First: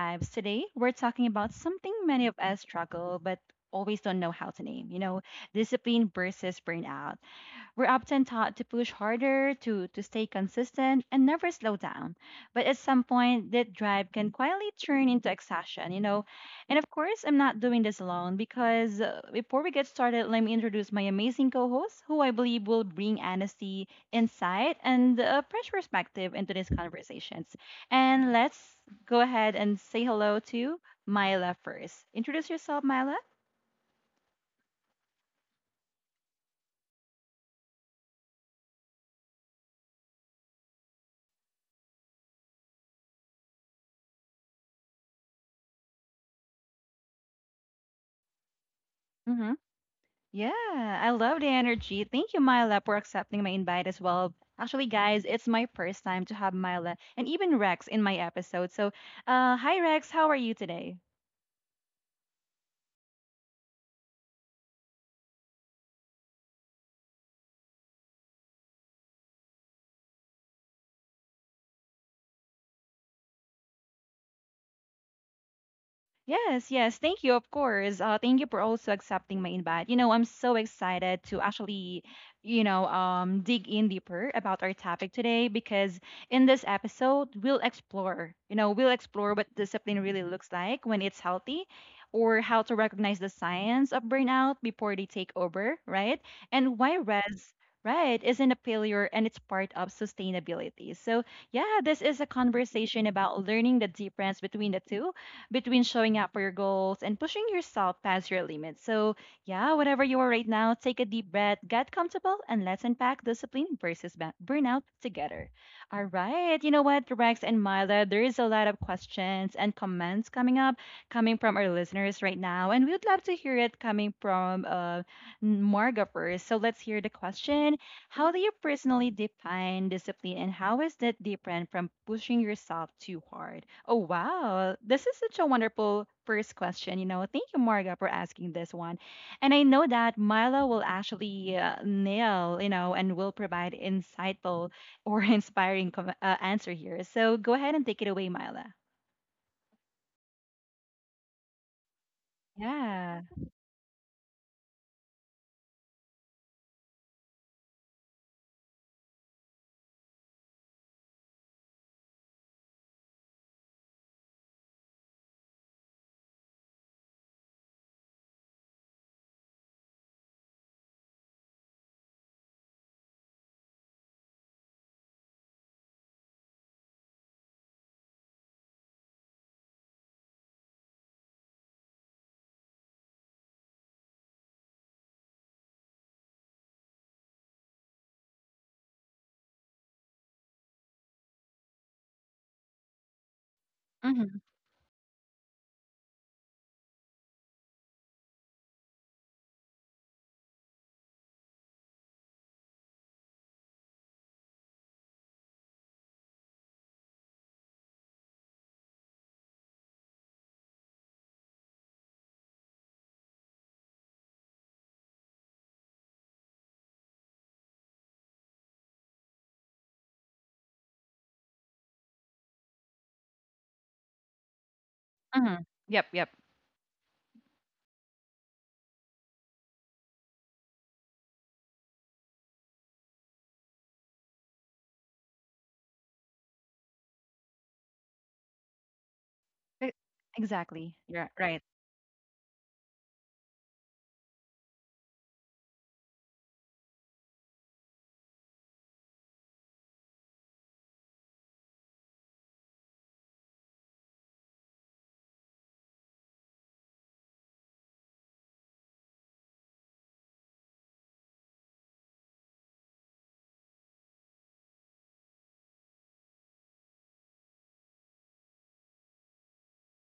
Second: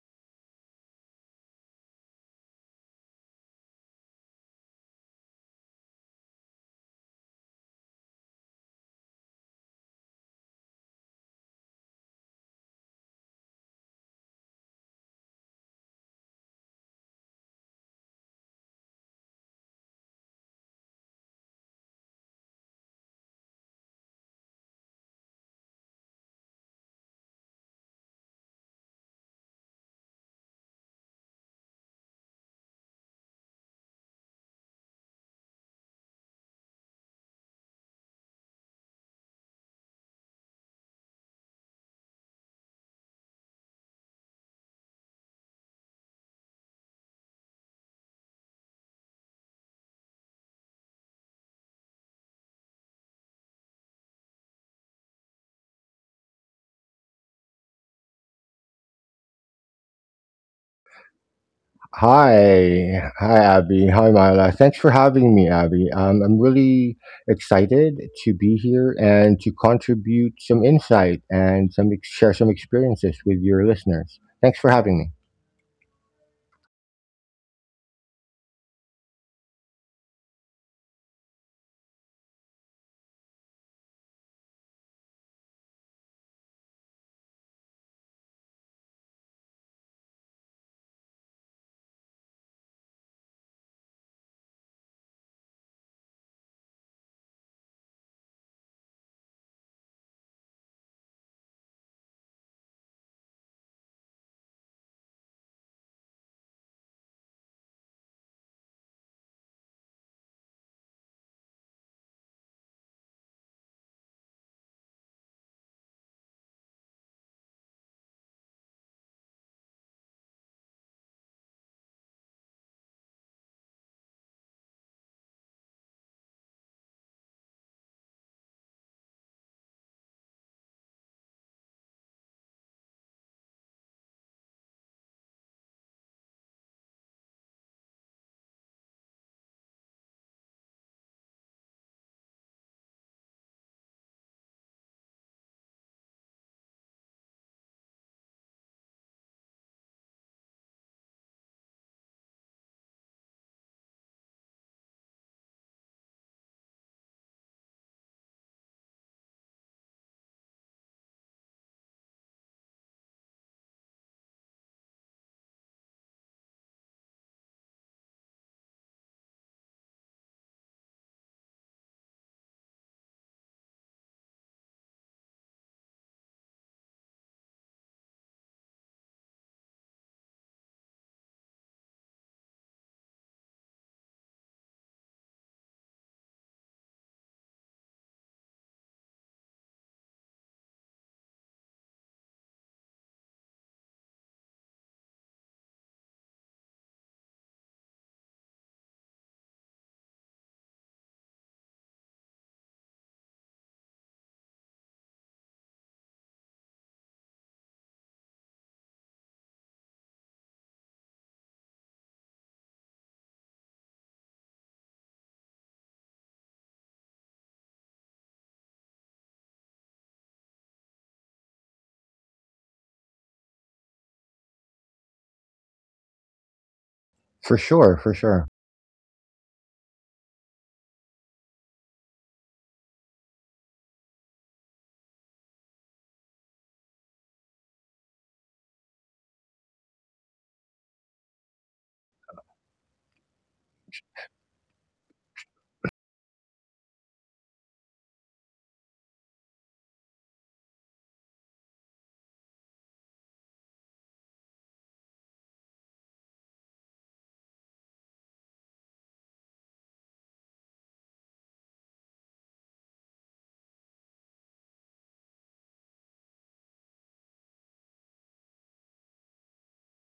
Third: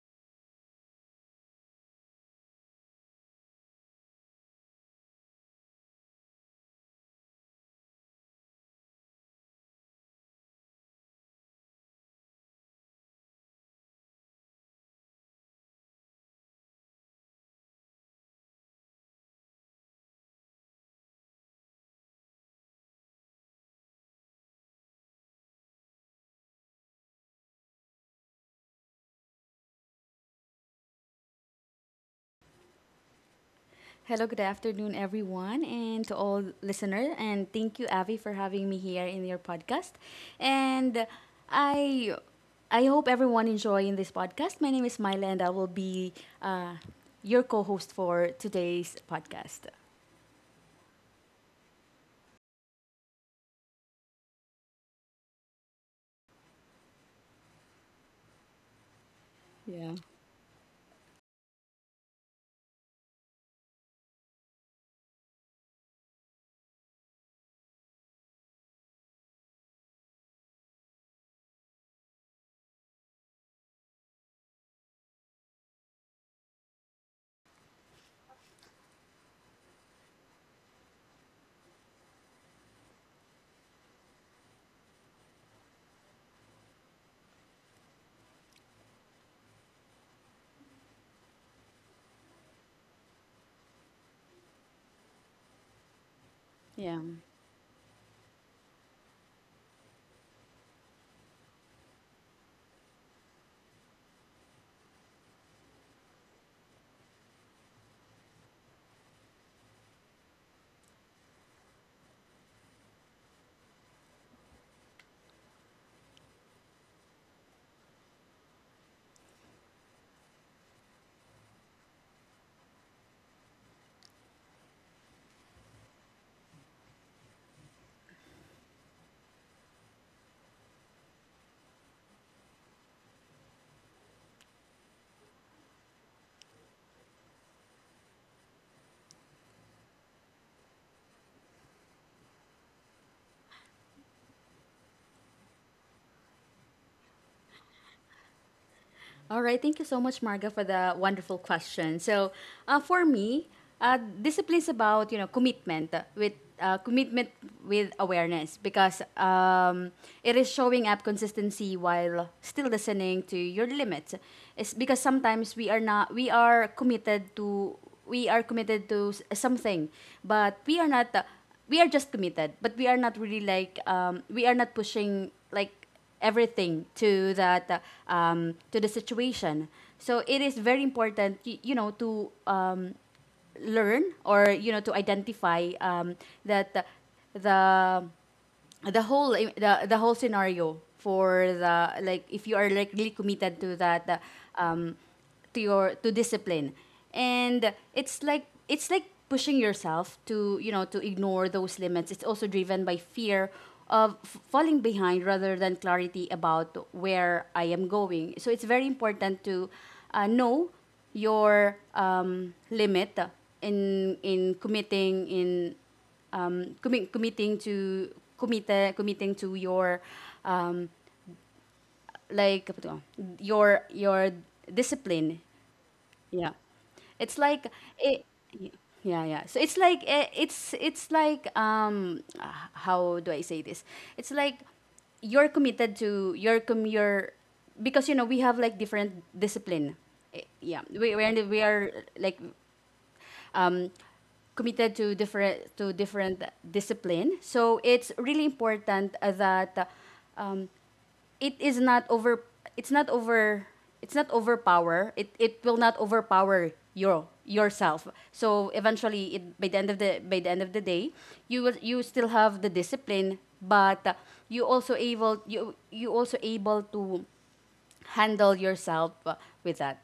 Vibes. Today we're talking about something many of us struggle but always don't know how to name. Discipline versus burnout. We're often taught to push harder, to stay consistent, and never slow down. But at some point, that drive can quietly turn into exhaustion. And of course, I'm not doing this alone because before we get started, let me introduce my amazing co host, who I believe will bring honesty, insight, and a fresh perspective into these conversations. And let's go ahead and say hello to Myla first. Introduce yourself, Myla. Hello, good afternoon, everyone, and to all listener. And thank you, Avi, for having me here in your podcast. And I, I hope everyone enjoying this podcast. My name is Myla, and I will be uh, your co-host for today's Mm-hmm. podcast. Yeah, I love the energy. Thank you, Myla, for accepting my invite as well. Actually, guys, it's my first time to have Myla and even Rex in my episode. So, hi, Yeah. Rex. How are you today? Hi Abby. Hi Myla. Thanks for having me, Abby. I'm really excited to be here and to contribute some insight and some share some experiences with your listeners. Thanks for having me. Yes, yes. Thank you, of course. Thank you for also accepting my invite. You know, I'm so excited to actually, dig in deeper about our topic today because in this episode, we'll explore what discipline really looks like when it's healthy or how to recognize the signs of burnout before they take over, right? And why Yeah. Right, isn't a failure and it's part of sustainability. So, yeah, this is a conversation about learning the difference between the two, between showing up for your goals and pushing yourself past your limits. So, yeah, whatever you are right now, take a deep breath, get comfortable, and let's unpack discipline versus burnout together. All right. You know what, Rex and Myla, there is a lot of questions and comments coming up, coming from our listeners right now, and we would love to hear it coming from Marga first. So, let's hear the question. How do you personally define discipline and how is that different from pushing yourself too hard? Oh, wow. This is such a wonderful first question. You know, thank you, Marga, for asking this one. And I know that Milo will actually nail, you know, and will provide insightful or inspiring answer here. So go ahead and take it away, Mila. All right, thank you so much, Marga, for the wonderful question. So, for Yeah. me, discipline is about commitment uh, commitment with awareness, because it is showing up consistency while still listening to your limits. It's because sometimes we are not we are committed to something, but we are not. We are just committed, but we are not really like we are not pushing like everything to that to the situation. So it is very important, to learn, or to identify, that the the whole scenario, for the, like, if you are like really committed to that, Hmm. To discipline. And it's like, pushing yourself to, to ignore those limits. It's also driven by fear of falling behind, rather than clarity about where I am going. So it's very important to know your limit in committing, in commi- committing to commit, committing to your um, like your discipline. Hmm. Yep. Yep. Yeah, it's For like sure, for it. sure. Yeah, yeah. So it's like, it's like, how do I say this. It's like, you're committed to your, com your, because we have like different E- discipline. Yeah, Exactly. we Yeah. We Right. are like um, committed to different, discipline. So it's really important that um, it is not over. It's not over. It's not overpower. It will not overpower your yourself. So eventually, it by the end of the, day, you still have the discipline, but you also able, you also able to handle yourself with that.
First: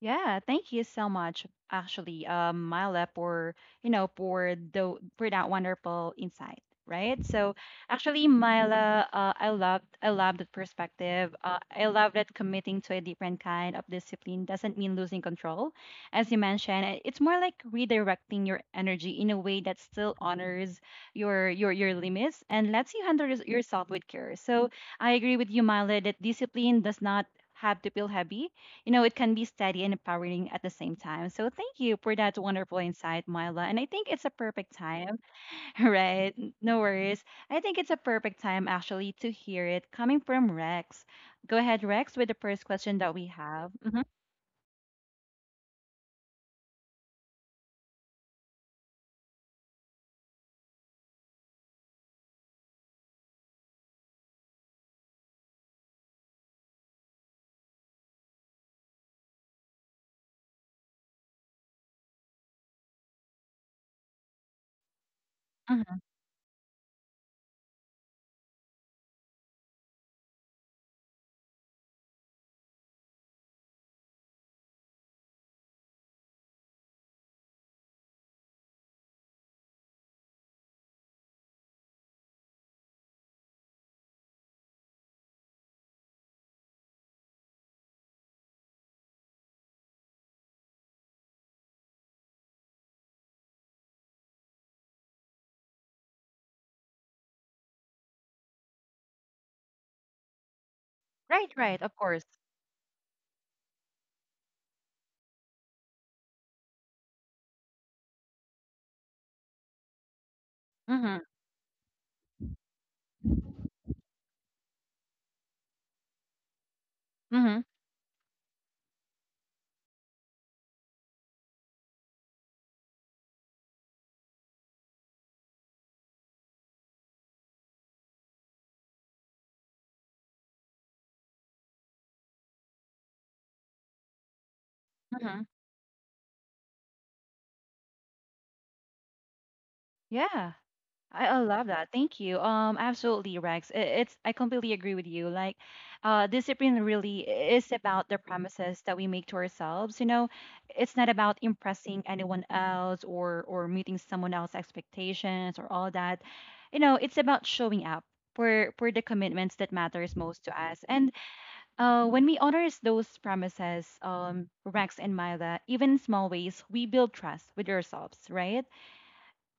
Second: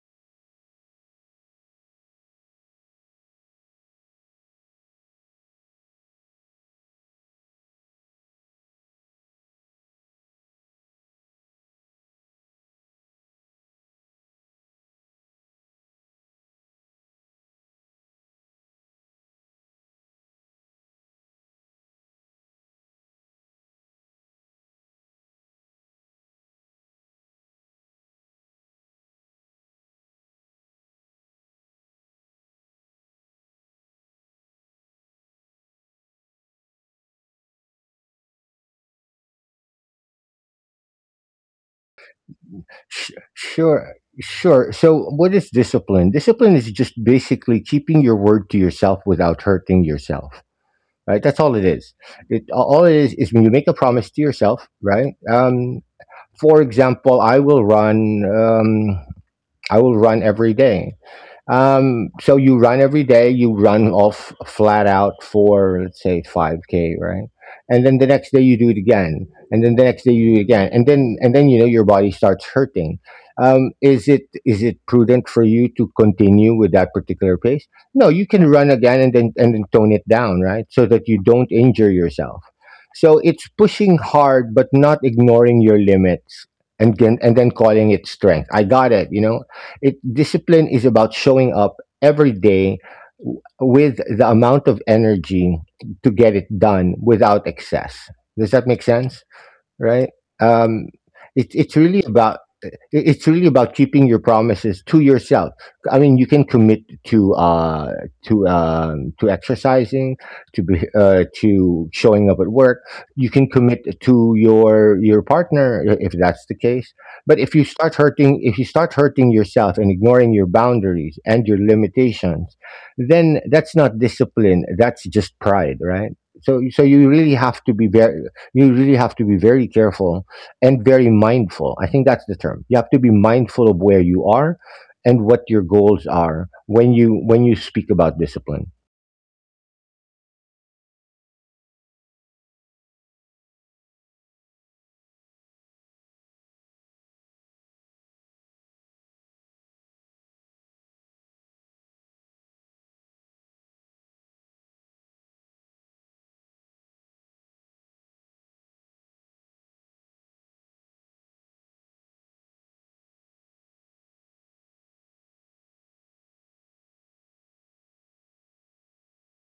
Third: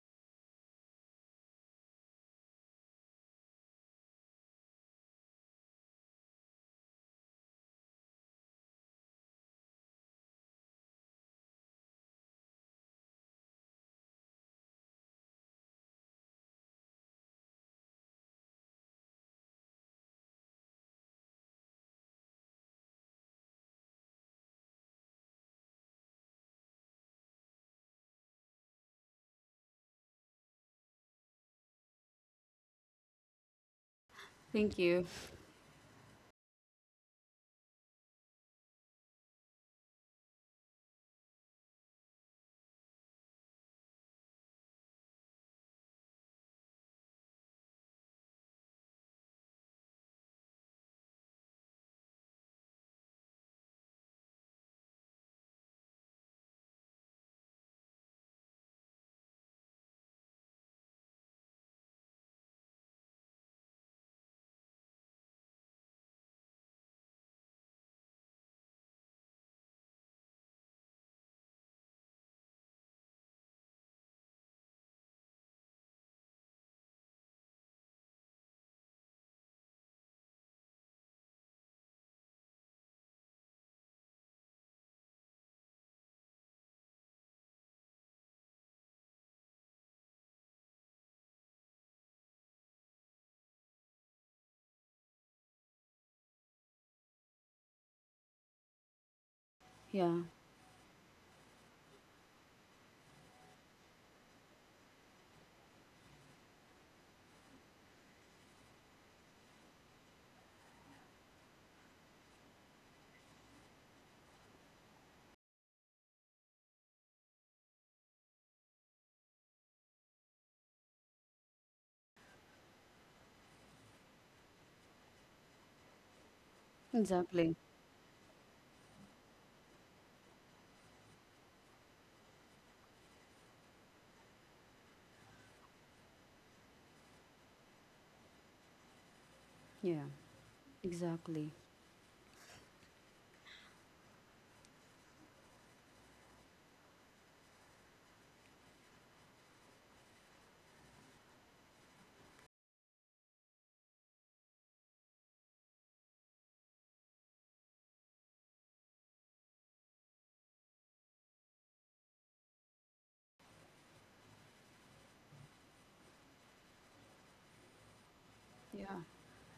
Yeah, thank you so much, actually, Myla, for you know for the for that wonderful insight, right? So actually, Myla, I love that perspective. I love that committing to a different kind of discipline doesn't mean losing control, as you mentioned. It's more like redirecting your energy in a way that still honors your limits and lets you handle yourself with care. So I agree with you, Myla, that discipline does not have to feel heavy. You know, it can be steady and empowering at the same time. So thank you for that wonderful insight, Myla. And I think it's a perfect Thank you. time, right? No worries. I think it's a perfect time actually to hear it coming from Rex. Go ahead, Rex, with the first question Sh- that we have. sure, Hmm. sure. So, what is discipline? Discipline is just basically keeping your word to yourself without hurting yourself. Right? That's all it is. It All it is when you make a promise to yourself, right? For example, I will run. I will run every day. So you run every day. You run off flat out for Hmm. let's say 5K, right? And then the next day you do it again, and then the next day you do it again, and then you know your body starts hurting. Is it prudent for you to continue with that particular pace? No, you can run again and then tone it down, right? So that you don't injure yourself. So it's pushing hard, but not ignoring your limits, and then calling it strength. I got it. You know, it discipline is about showing up every day with the amount of energy to get it done without excess. Does that make sense, Yeah. right? Um, Right, it, right, it's of really course. about it's really about keeping your promises to yourself. I mean, you can commit to, to, to exercising, Mm-hmm. To showing up at work. You can commit to your partner, if that's the case. But Mm-hmm. If you start hurting yourself and ignoring your boundaries and your limitations, then that's not discipline. That's just pride, right? So you really Exactly. have to be very careful and very mindful. I think that's the term. You have to be mindful of where you are and Mm-hmm. what your goals are, when you speak about discipline. Yeah. Yeah. I Exactly. love that. Thank you. Absolutely, Rex. I completely agree with you. Like, discipline really is about the promises that we make to ourselves. You know, it's not about impressing anyone else or meeting someone else's expectations or all that. You know, it's about showing up for the commitments that matters most to us. And when we honor those promises, Rex and Myla, even in small ways, we build trust with ourselves, right? Yeah,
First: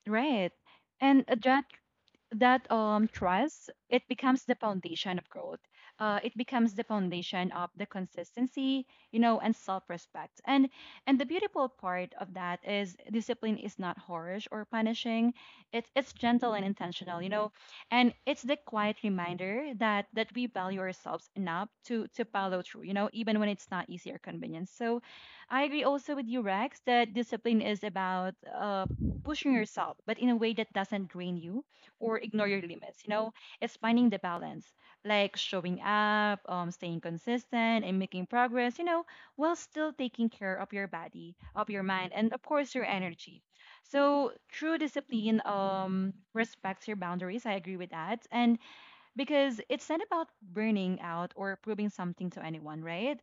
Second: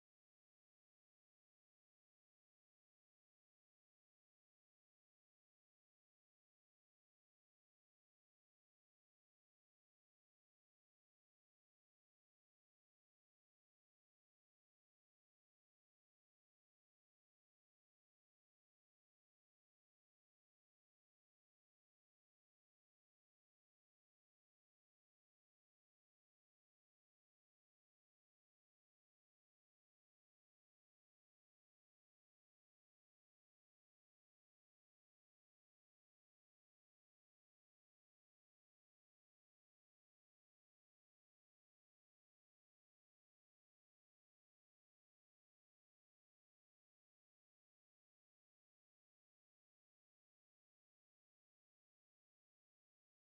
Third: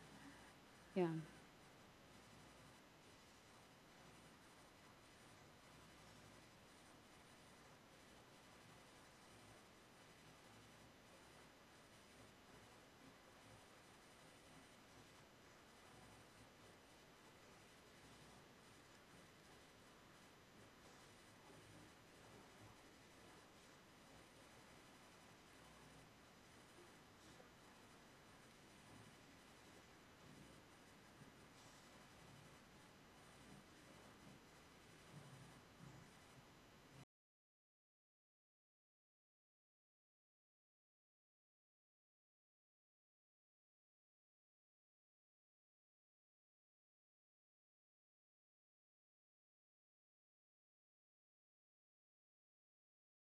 Right. yeah, And that trust it becomes the foundation of growth, it becomes the foundation of the consistency, you know, and self-respect. And the beautiful part of that is discipline is not harsh or punishing, it's gentle and intentional, you know, and it's the quiet reminder that we value ourselves enough to follow through, you know, even when it's not easy or convenient. So I agree also with you, Rex, that discipline is about pushing yourself but in a way that doesn't drain you or ignore your limits. You know, it's finding the balance, like showing up, staying consistent, and making progress. You know, while still taking care of your body, of your mind, and of course your energy. So true discipline respects your boundaries. I agree with that, and because it's not about burning out or proving something to anyone, right?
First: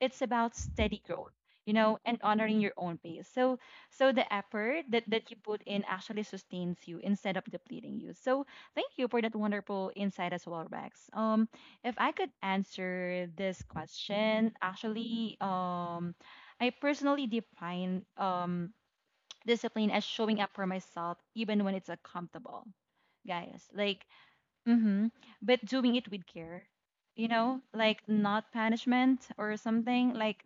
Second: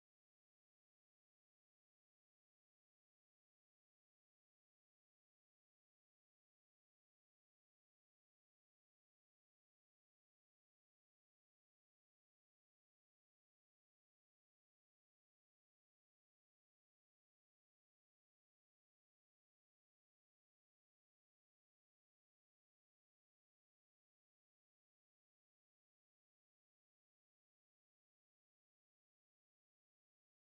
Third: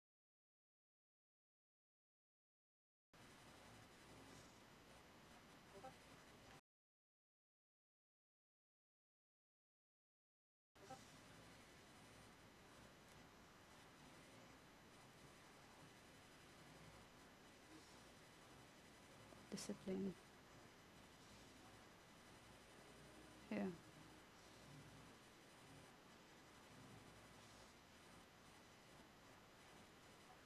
It's about steady growth, you know, and honoring your own pace. So, so the effort that, that you put in actually sustains you instead of depleting you. So, thank you for that wonderful insight as well, Rex. If I could answer this question, actually, I personally define discipline as discipline. showing up for myself even when it's uncomfortable, guys. Yeah. Like, mm-hmm. But doing it with care, you know, like not punishment or something. Like,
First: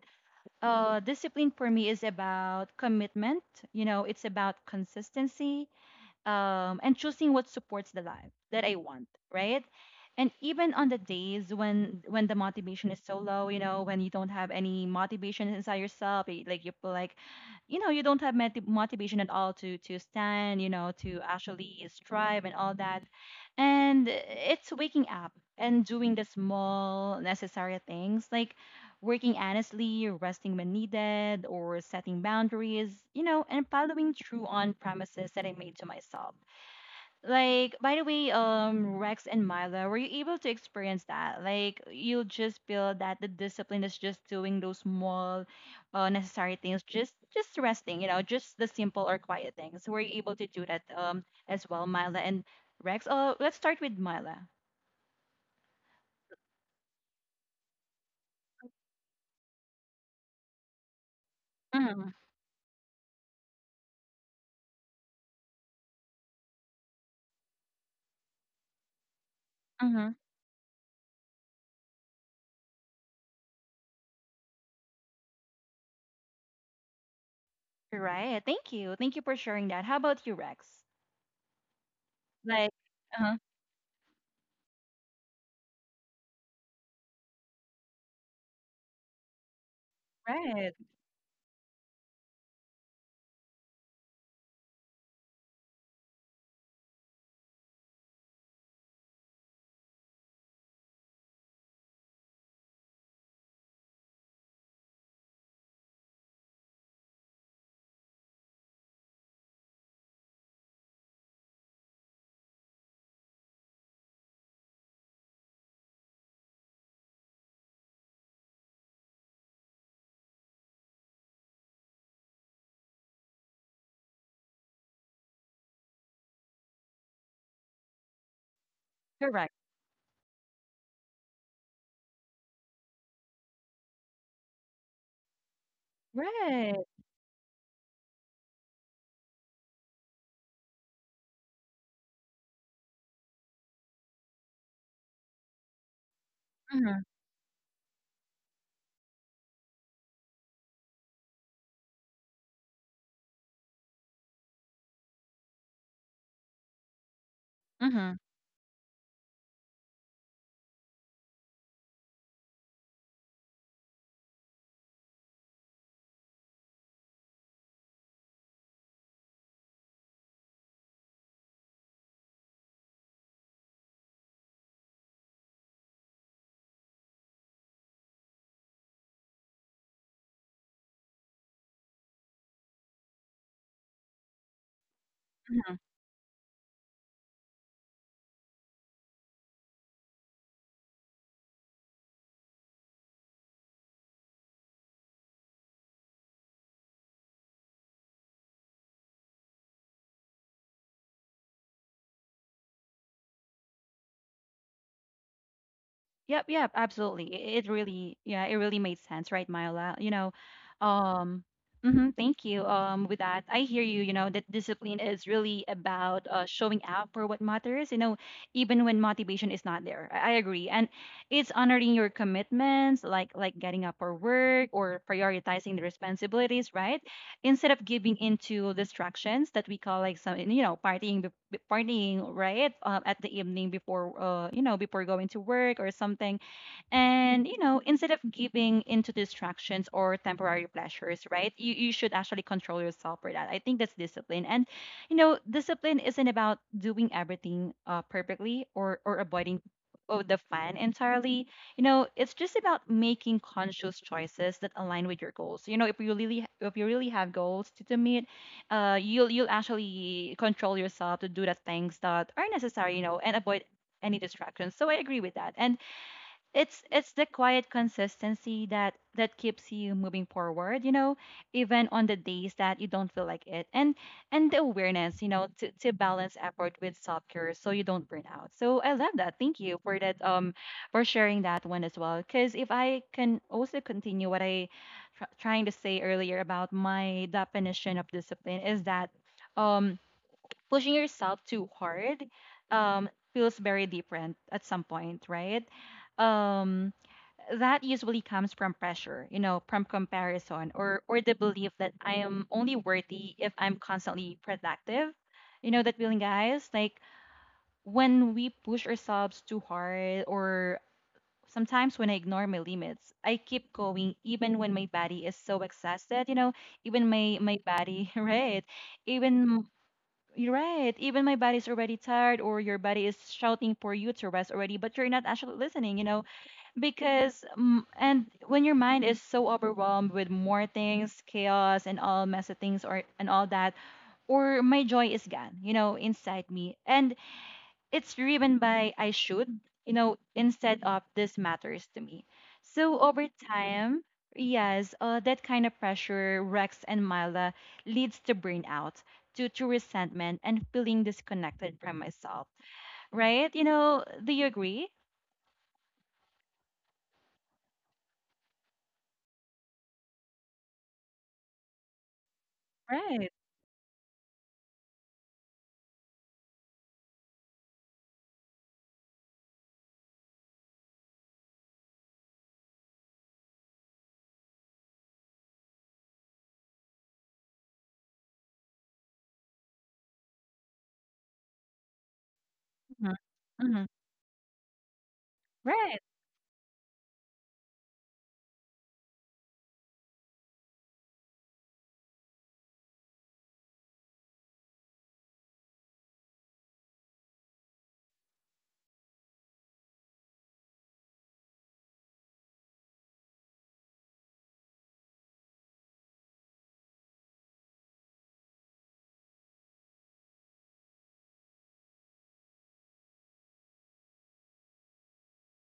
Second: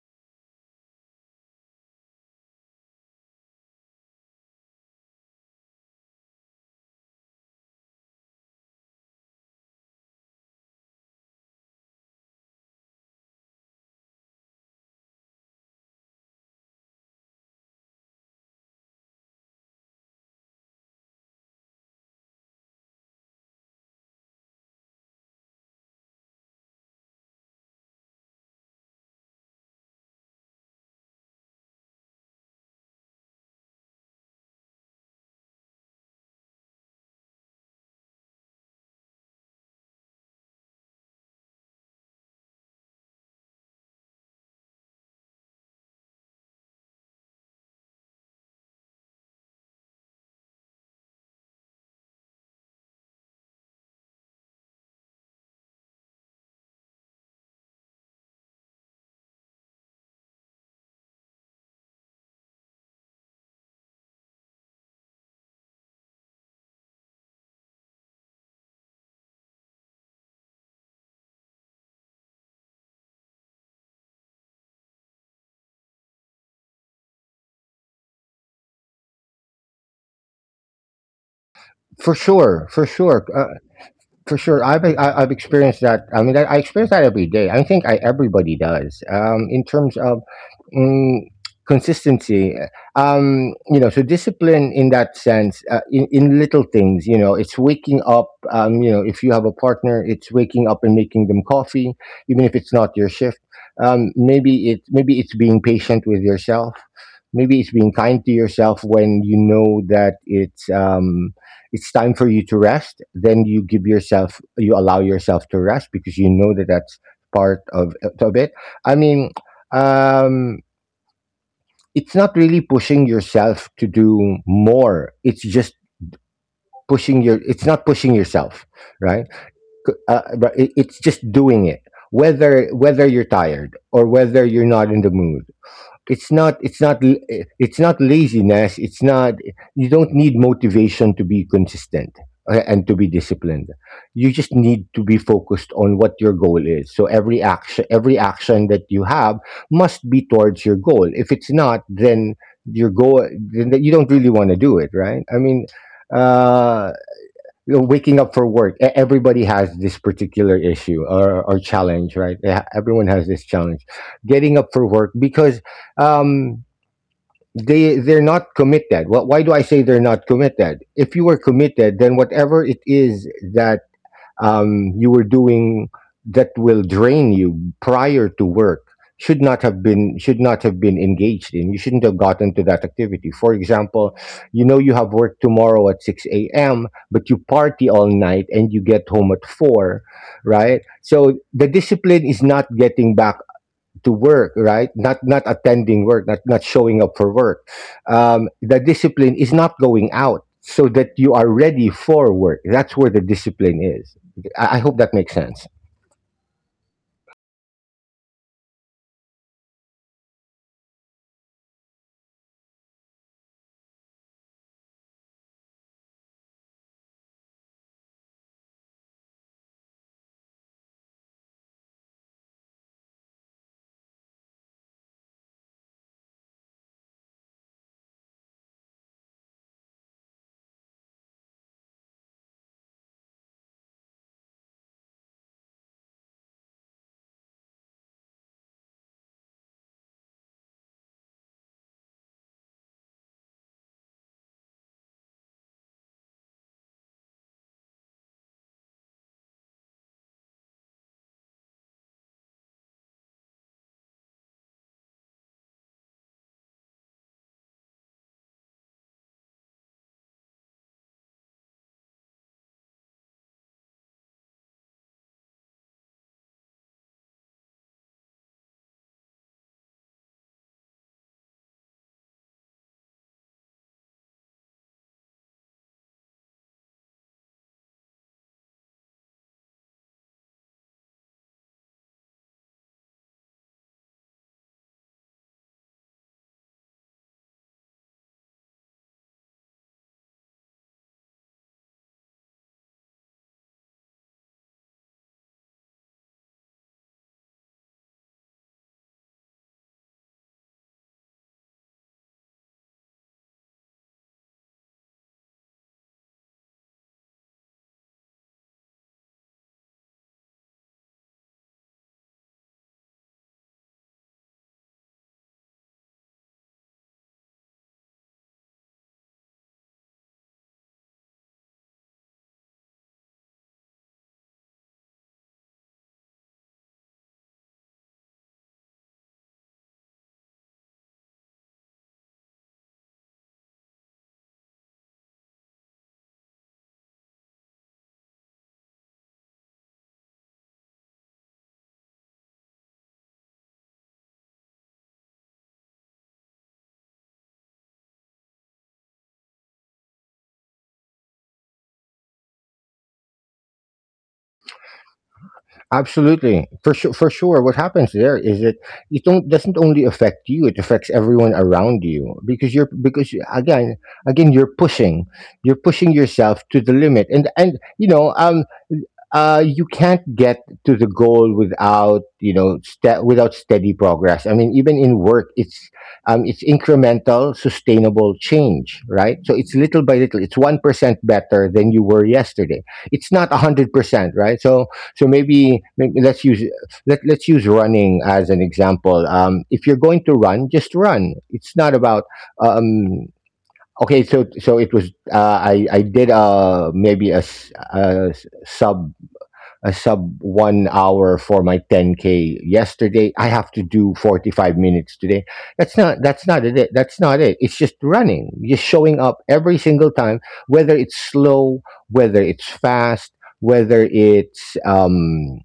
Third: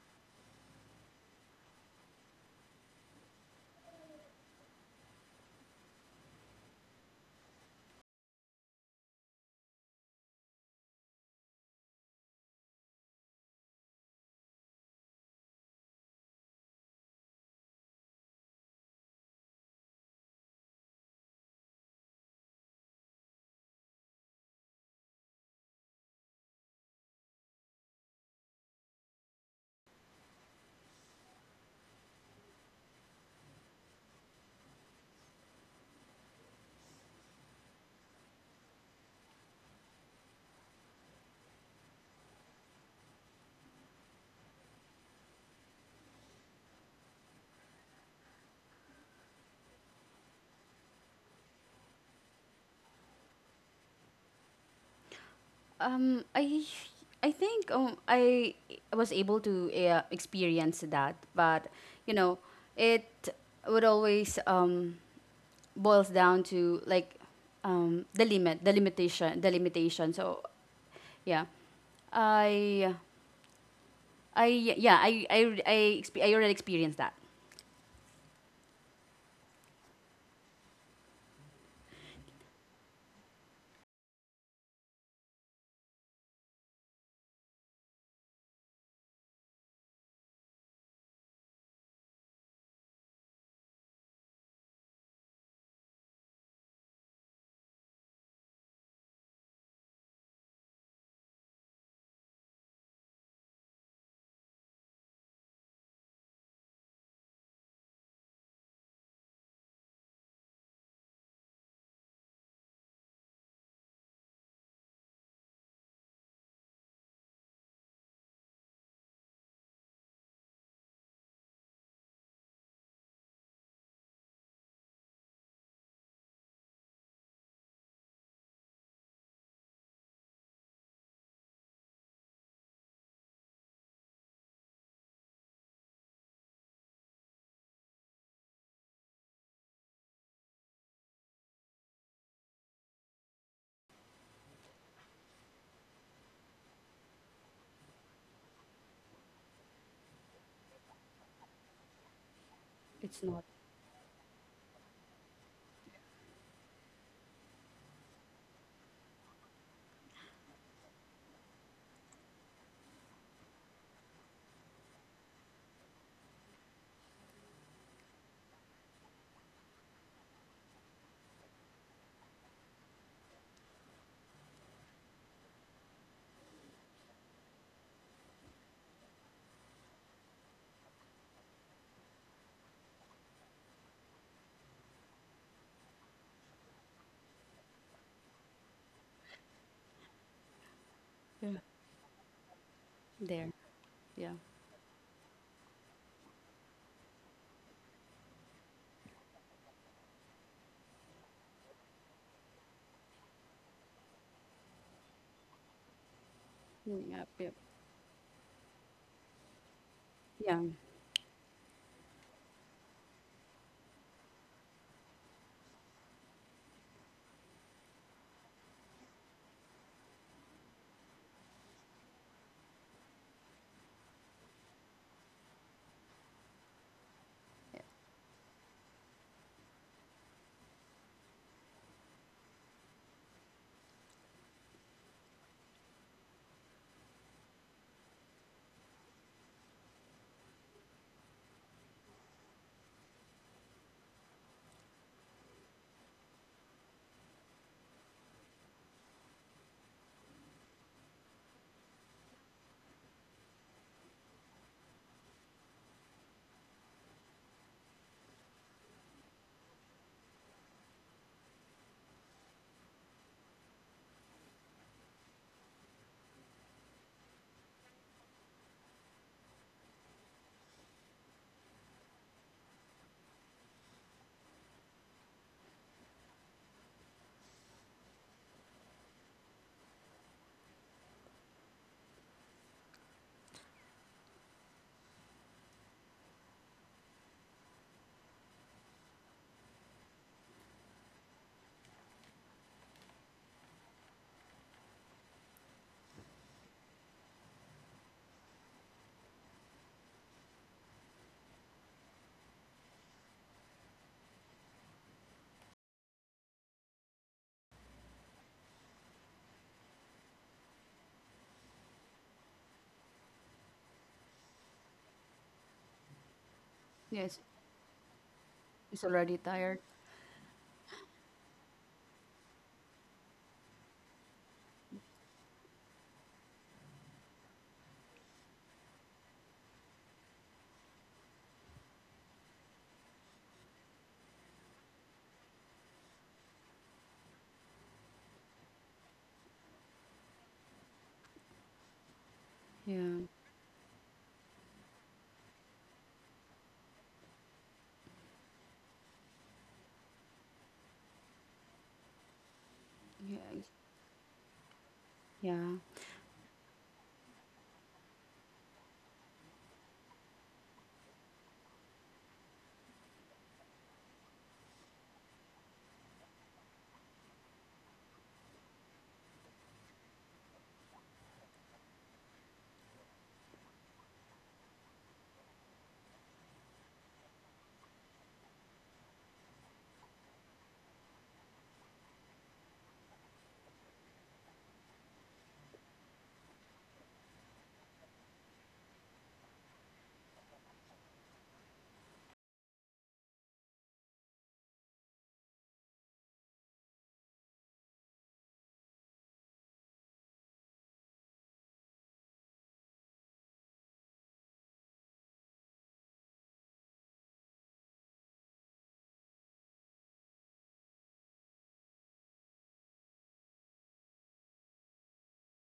discipline for me is about commitment, you know, it's about consistency, and choosing what supports the life that I want, right? And even on the days when the motivation is so low, you know, when you don't have any motivation inside yourself, like you feel like, you know, you don't have motivation at all to stand, you know, to actually strive and all that, and it's waking up and doing the small necessary things like working honestly, resting when needed, or setting boundaries, you know, and following through on promises that I made to myself. Like, by the way, Rex and Mila, were you able to experience that? Like, you'll just feel that the discipline is just doing those small, necessary things, just resting, you know, just the simple or quiet things. Were you able to do that as well, Mila and Rex? Let's start with Mila. Um, I I think I was able to experience that, but Mm-hmm. you know, it would always boils down to like the limit, the limitation, the limitation. Mm-hmm. So, yeah, I I yeah I I I, I already experienced that. Right. Thank you. Thank you for sharing that. How about you, Rex? For sure, Like, for sure. uh-huh. For sure, I've experienced that. I mean, I experience that every day. I think everybody does, in terms of, Right. mm, consistency, you know. So discipline in that sense, in little things. You know, it's waking up, you know, if you have a partner, it's waking up and making them coffee, even if it's not your shift. Maybe it, maybe it's being patient with yourself. Maybe it's being kind to yourself when you know that it's time for you to rest, then you allow yourself to rest, because you know that that's part of it. I mean, um it's not really pushing yourself to do more, it's not pushing yourself, right? Correct. But it's just doing it, whether you're tired or whether you're not in the mood. it's not it's Right. not l- eh, it's not laziness. It's not You don't need motivation to be consistent, and to be disciplined. You just need to be focused on what your goal is. Mhm. So every action, that you have must be towards your goal. If it's not, then your It's goal not then you don't really want to do it, right? I mean, uh you know, Mhm. waking up for work. Everybody has this particular issue, or challenge, right? They Everyone has this challenge, getting up for work because, um, they're not committed. Why do I say they're not committed? If you were committed, then whatever it is that, you were doing, that will drain you prior to work, should not have been engaged in. You shouldn't have gotten to that activity. For example, you know you have work Mhm. tomorrow at 6 a.m., but you party all night and you get home at four, right? So the discipline is not getting back there. to Yeah. work. Right? Not attending work, not showing up for work. The discipline is not going out, so that you are ready for work. That's where the discipline is. I hope that makes sense. Yep, yep, Mm, absolutely. yep. Yep. It really, yeah, it really made sense, right, Myla? You know, Yeah. um, mhm, thank you. With that, I hear you. You know, that discipline is really about showing up for what matters. You know, even when motivation is not there. I agree, and it's honoring your commitments, like getting up for work or prioritizing the responsibilities, right? Instead of giving into distractions that we call like some, you know, partying morning, right? At the evening before, you know, before going to work or something. And you know, instead of giving into distractions or temporary pleasures, right? You should actually control yourself for that. I think that's discipline. And you know, discipline isn't about doing everything perfectly or avoiding, oh, the fun entirely. You know, it's just about making conscious choices that align with your goals. You know, if you really have goals to meet, you'll actually control yourself to do the things that are necessary. You know, and avoid any distractions. So I agree with that. And it's the quiet consistency that keeps you moving forward, you know, even on the days that you don't feel like it. And the awareness, you know, to balance effort with self care so you don't burn out. So I love that. Thank you for that, for sharing that one as well because if I can also continue what I trying to say earlier about my definition of discipline is that um pushing yourself too hard um, feels very different at some point, right? Um, that usually comes from pressure, you know, from comparison or the belief that I am only worthy if I'm constantly productive. You know that feeling, guys. Like when we push ourselves too hard, or sometimes when I ignore my limits, I keep going even when my body is so exhausted. You know, even my Yes. my body, right? It's already Even tired. you're right. Even my body's already tired, or your body is shouting for you to rest already, but you're not actually listening, you know, and when your mind is so overwhelmed with more things, chaos, and all mess of things, or and all that, or my joy is gone, you know, inside me. And it's driven by I should, you know, instead of this matters to me. So over Yeah. time, yes, that kind of pressure, Rex and Mila, leads to burnout, to resentment, and feeling disconnected from myself, Yeah. right? You know, do you agree? Yeah. Absolutely, for sure, for sure. What happens there is that it don't, doesn't only affect you, it affects everyone around you, because you're, Right. Again, you're pushing, yourself to the limit. And you know, you can't get to the goal without, you know, without steady progress. I mean, even in work, it's, it's incremental, sustainable change, right? So it's little by little. It's 1% better than you were yesterday. Hmm. It's not a Hmm. hundred percent, right? So maybe, Right. Let's use, let's use running as an example. If you're going to run, just run. It's not about, um, okay. So it was, I did, maybe sub a sub 1 hour for my 10K yesterday. I have to do 45 minutes today. That's not it. It's just running, just showing up every single time, whether it's slow, whether it's fast, whether it's,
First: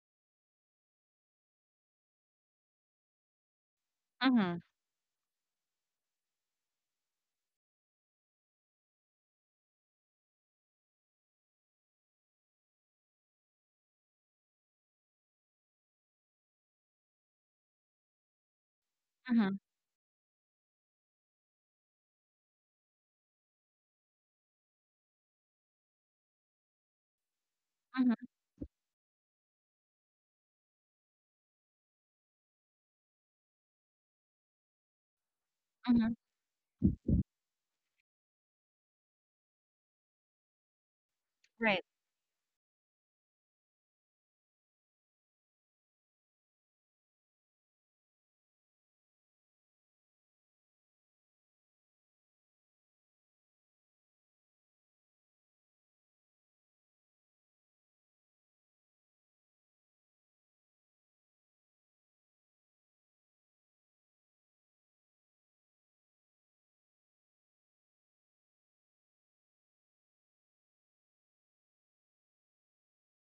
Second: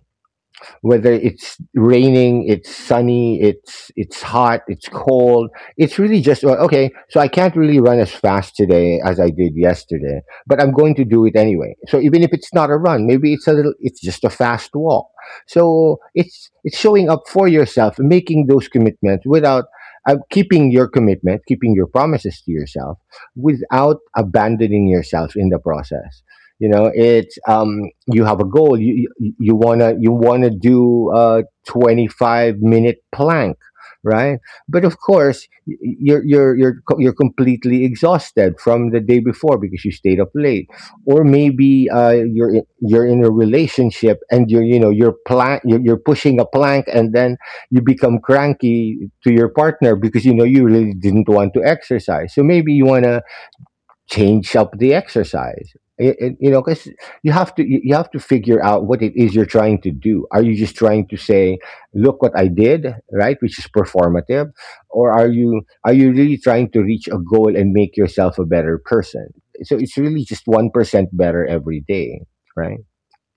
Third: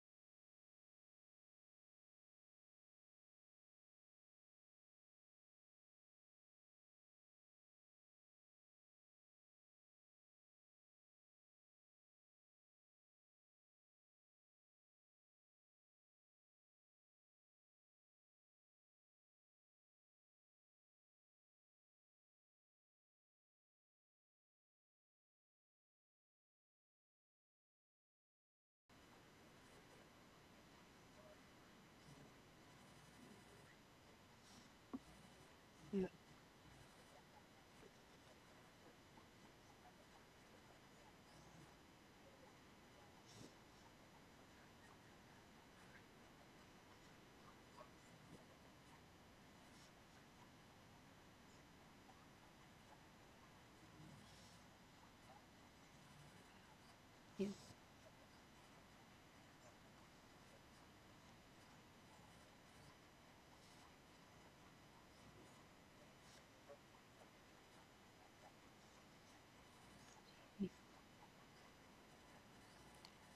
whether it's raining, it's sunny, it's Hmm. hot, it's cold. It's really just, well, okay. So I can't really run as fast today as I did yesterday, but I'm going to do it anyway. So even if it's not a run, maybe it's a little. It's just a fast walk. So it's showing up for yourself, making those commitments Hmm. without. Keeping your commitment, keeping your promises to yourself, without abandoning yourself in the process. You know, it's, you Hmm. have a goal, you want to do a 25-minute plank, right? But of course, y- y- Yeah, Hmm. you're you're you're co- you're completely exhausted from the day before because you stayed up late. Or Right. maybe, you're in, a relationship, and you're you know you're plank you're pushing a plank, and then you become cranky to your partner, because you know you really didn't want to exercise. So maybe you want to change up the exercise. You know, because you yeah, have to, you have to figure out what it is you're trying to do. Are you just trying to say, look what I did, right? Which is performative. Or are you really trying to reach a goal and make yourself a better person? So it's really just 1% better every day, right?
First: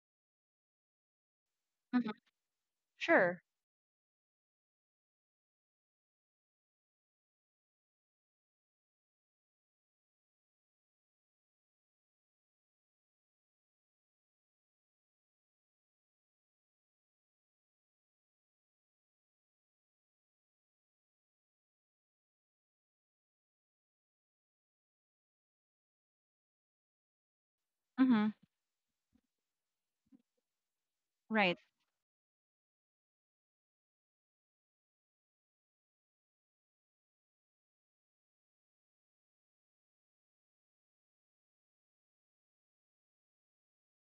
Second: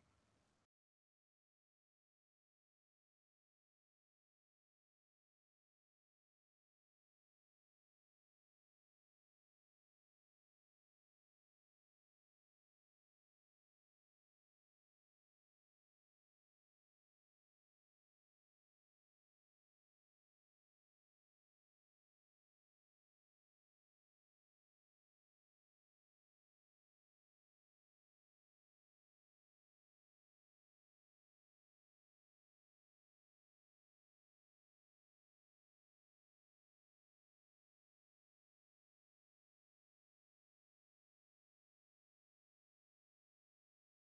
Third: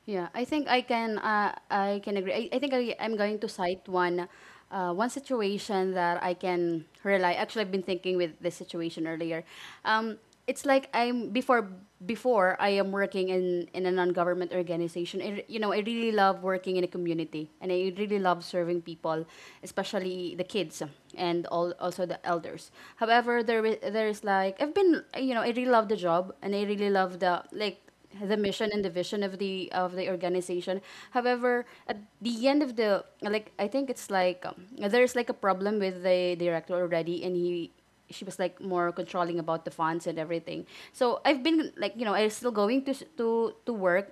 yeah. I think I can. I Hmm. can agree. I think, I'm going Sure. to cite one, one situation that I can rely. Actually, I've been thinking with this situation earlier. Um, it's like, I'm before before I am working in a non-government organization. I really love working in a community, and I really love serving people, especially the kids, and all, also the elders. However, there is, like, I've been. I really love the job, and I really love the, Hmm. Mission, and the vision of the organization. Right. However, at the end of the, like, I think it's like, there's like a problem with the director already. And he she was like more controlling about the funds and everything. So I've been, like, you know, I'm still going to work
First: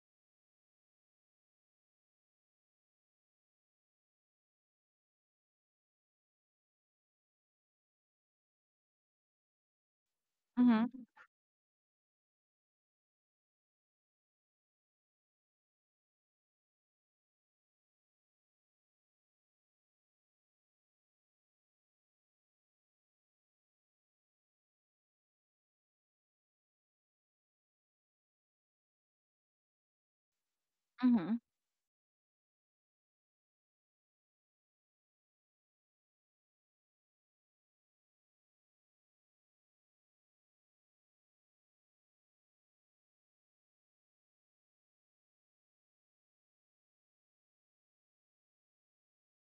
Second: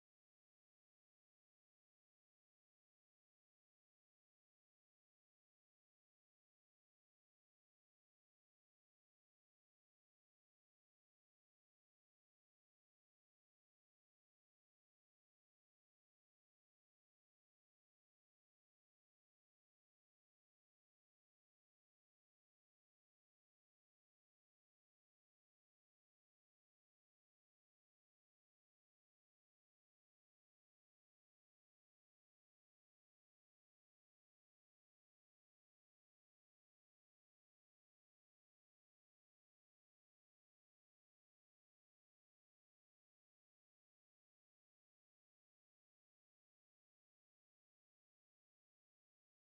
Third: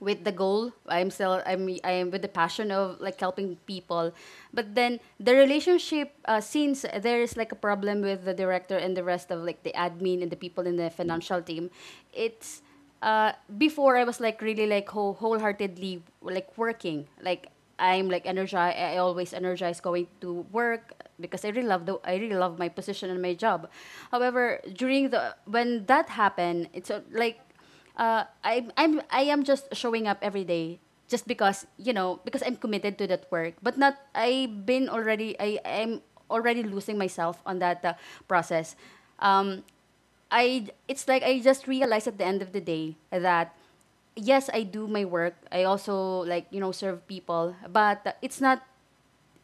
with the goal. I'm still, I'm with the passion of, like, helping people. But then, the relationship, since there is like a problem with the director, and the rest of, like, the admin and the people in the Hmm. financial team, it's, uh, before I was like really, like, wholeheartedly, like, working, like, I'm, like, energized. I always energize going to work, because I really love the, I really love my position, and my job. However, during the when that happened, it's, like, I'm, I am just showing up every day, just Hmm. because, because I'm committed to that work. But not, I've been already, I'm already losing myself on that process. Um, it's like, I just realized at the end of the day that, yes, I do my work. I also, like, serve people, but it's not,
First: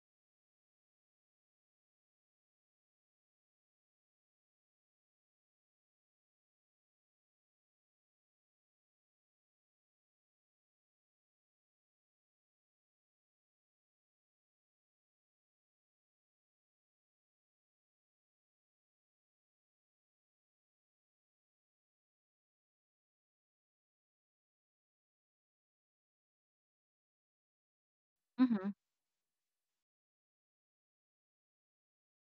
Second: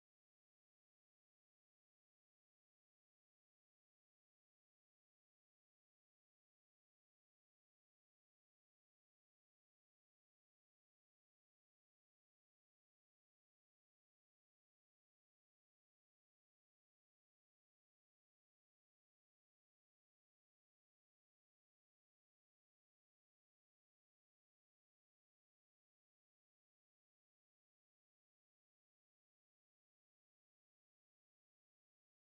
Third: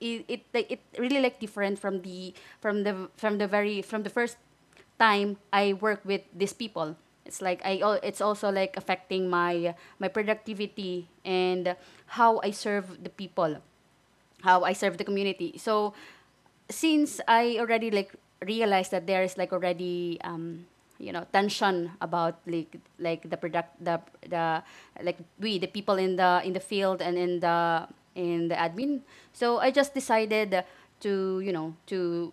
it it like, it really, like, different from the from the from the very from the first time I work with these people. It's also like affecting my productivity, and how I serve the people, how I serve the community. So since I already, like, realized that there is, like, already, tension about, like, the product, the, like, we the people in the, field, and in the, Hmm. admin. So I just decided to, to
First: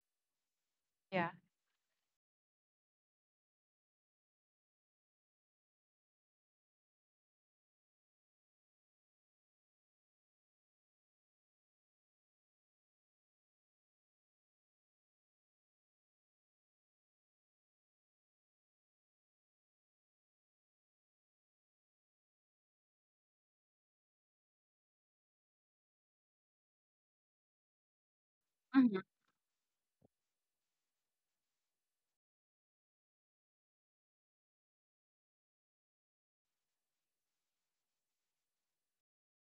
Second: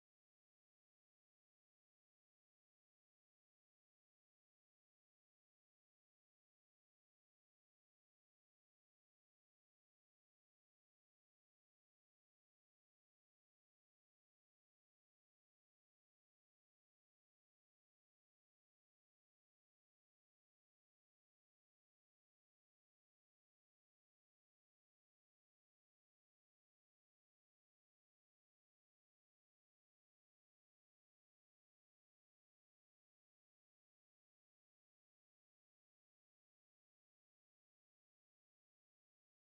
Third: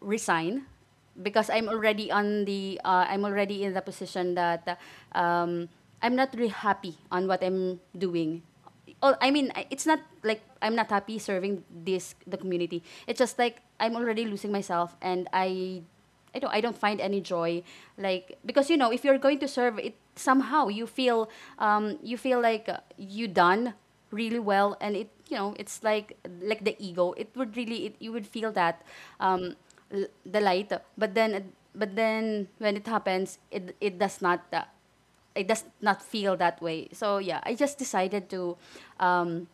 resign, Yeah. because I'm already in the position that, uh, um, I'm not really happy on what I'm doing. Oh, I mean, it's not like I'm not happy serving this the community. It's just like I'm already losing myself, and I don't find any joy, like, because, if you're going to serve, it somehow you feel, like, you done really well. And it, it's like, the ego, it would really, you would feel that, Hmm. um, the light. But then, when it happens, it, it does not feel that way. So, yeah, I just decided to, um,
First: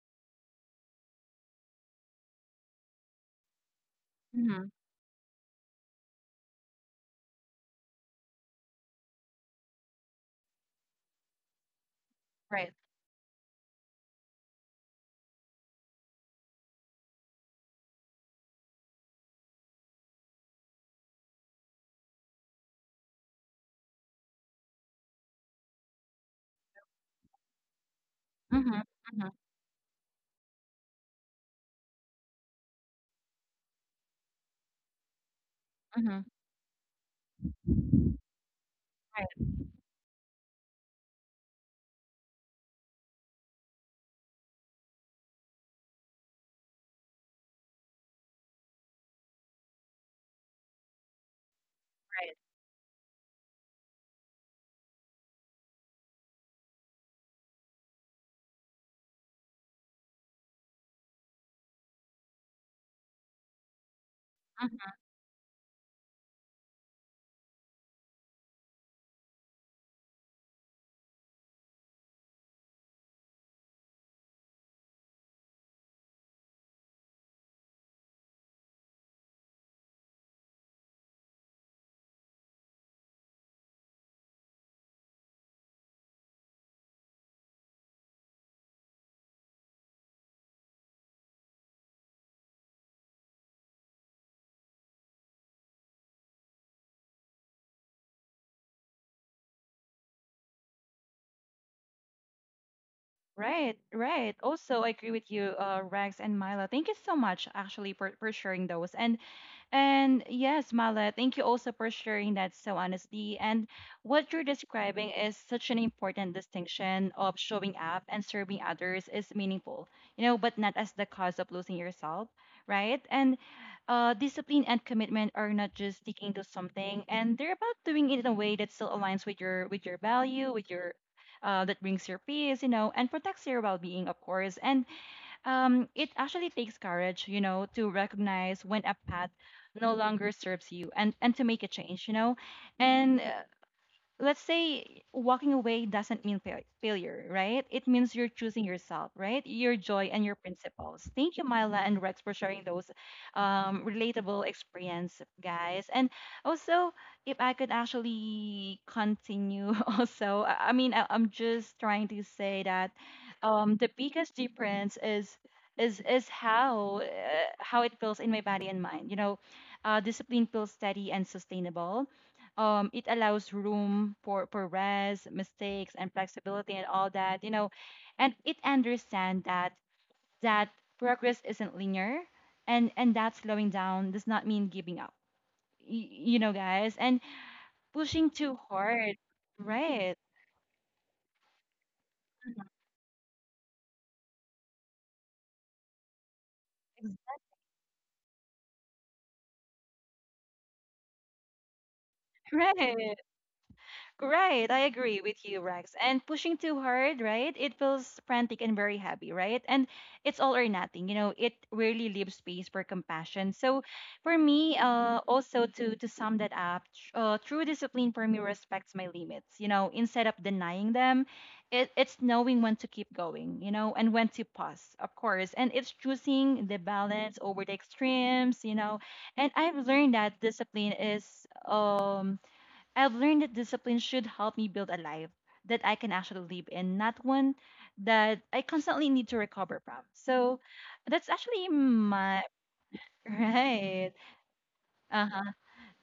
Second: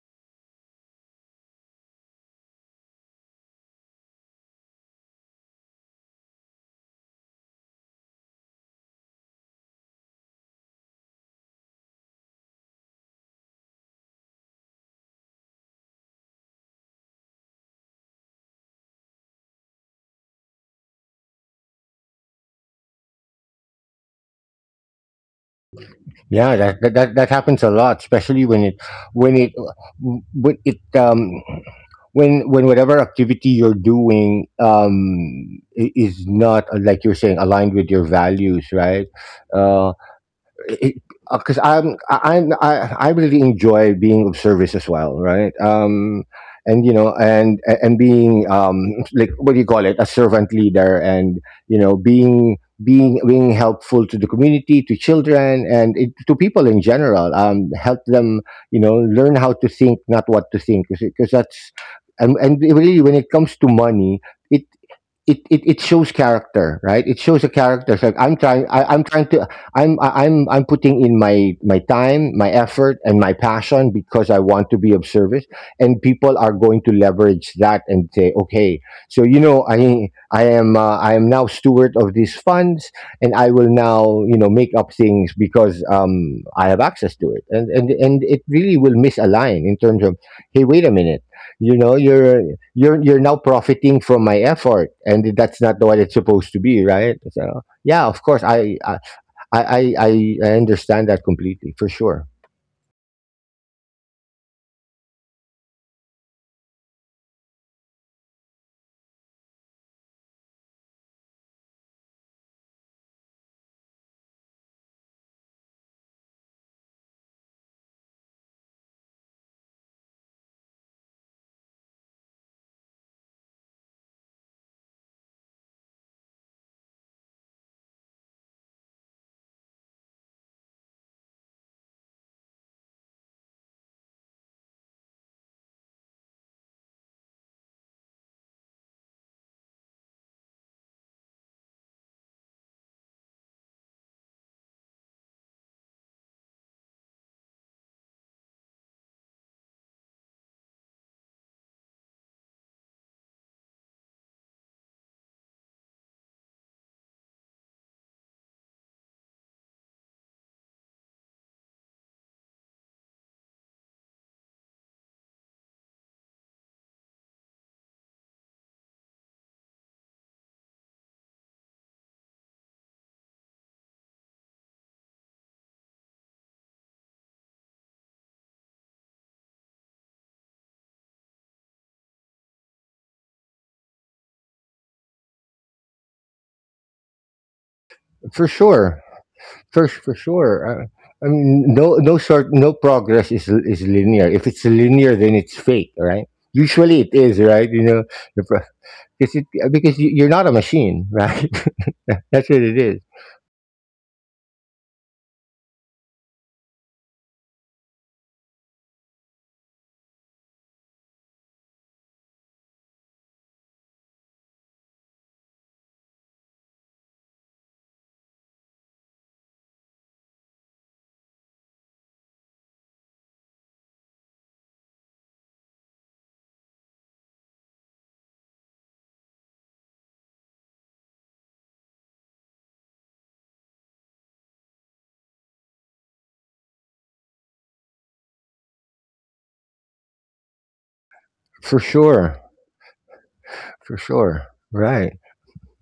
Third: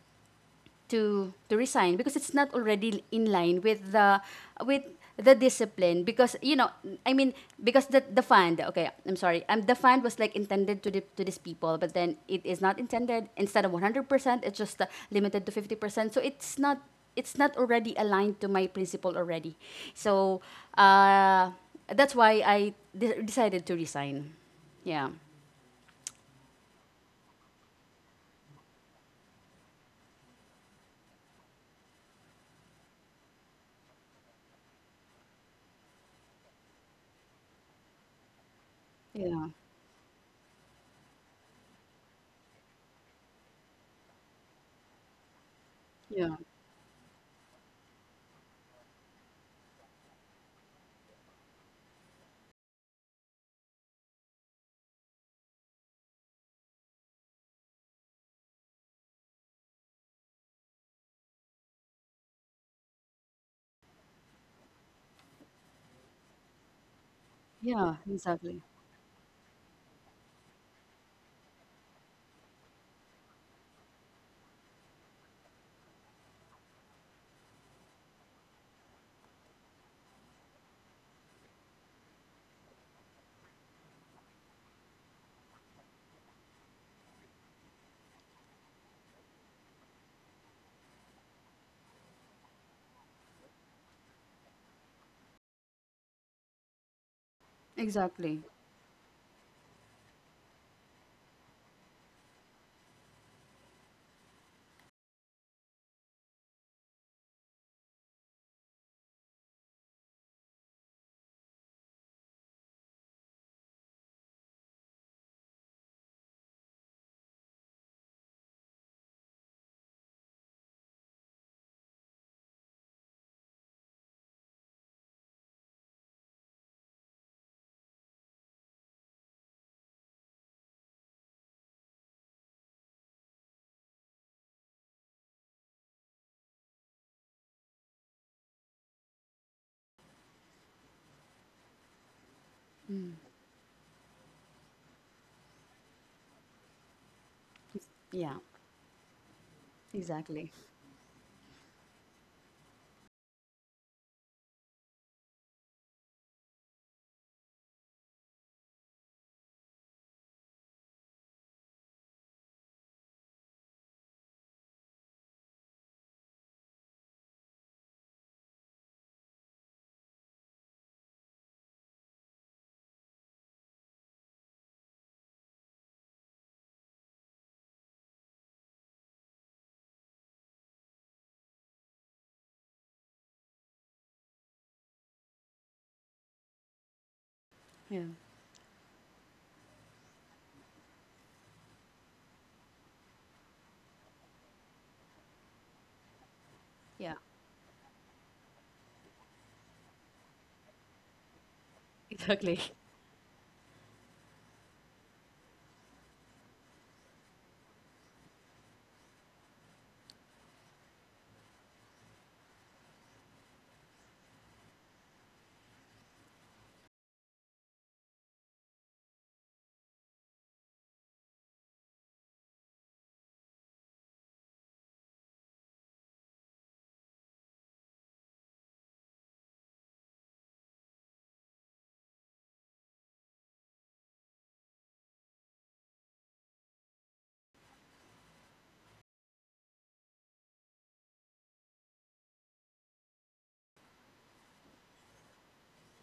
resign, because it's not already in line with the, Hmm. with discipline. Because, I mean, because the fund, okay, I'm sorry, the fund was like intended to to these people, but then it is Right. not intended. Instead of 100%, it's just limited to 50%. So it's not, already aligned to my principle already. So, uh that's why I decided to resign. Yeah. Yeah, that happens a lot, especially when Hmm. it Hmm. when it when it when whatever activity you're doing, Hmm. is not, like you're saying, aligned with your values, right? Yeah. Right. Uh, because I really enjoy being of service as well, right? Yeah, And you know, and being, like, what do you call it, a servant leader, and you know, Right. Being helpful to the community, to children, to people in general. Help them, you know, learn how to think, not what to think, because that's and really, when it comes to money, It, Mhm. it shows character, right? It shows a yeah. character. So like, Exactly. I'm putting in my time, my effort, and my passion, because I want to be of service. And people are going to leverage that and say, okay, so you know, I am now steward of these funds, and I will now, make up things, because, I have access to it. And it really will misalign in terms of, hey, wait a minute, you know, you're now profiting from my effort, and that's not the what it's supposed to be, right? So yeah, of Exactly. course, i I understand that completely, for sure, Right, right. Also, I agree with you, Rex and Mila. Thank you so much, actually, for sharing those. And yes, Mala, thank you also for sharing that so honestly. And what you're describing is such an important distinction of showing up and serving others is meaningful, you know, but not as the cause of losing yourself, right? And discipline and commitment are not just sticking to something, and they're about doing it in a way that still aligns with your value, with your that brings your peace, you know, and protects your well being, of course. And it actually takes courage, you know, to recognize when a path no longer serves you and to make a change, you know. And let's say walking away doesn't mean failure, right? It means you're Yeah. choosing yourself, right? Your joy and your Exactly. principles. Thank you, Myla and Rex, for sharing those relatable experience, guys. And also, if I could actually continue, also, I'm just trying to say that the biggest difference is how it feels in my body and mind. You know, discipline feels steady and sustainable, it allows room for rest, mistakes, and flexibility, and all that, you know. And it understands that that progress isn't linear, and that slowing down does not mean giving up, you know, guys. And Yeah. pushing for too sure. hard, for right? for sure uh, I mean, no, no sort no, progress is linear. If it's linear, then it's fake, right? Usually Yeah. it is, right? You know? the pro- because you're not a machine, right? Exactly. That's what it Right. is, Right, I agree with you, Rex. And pushing too hard, right? It feels frantic and very heavy, right? And it's all or nothing. You know, it really leaves space for compassion. So, for me, also to sum that up, true discipline for me respects my limits. You know, instead of denying them, it's knowing when to keep going. You know, and when to pause, of course. And it's choosing the balance over the extremes. You know, and I've learned that discipline is um I've learned that discipline should help me build a life that I can actually live in, not one that I constantly need to recover from. So that's actually for my... sure, Right. for sure. Right. Uh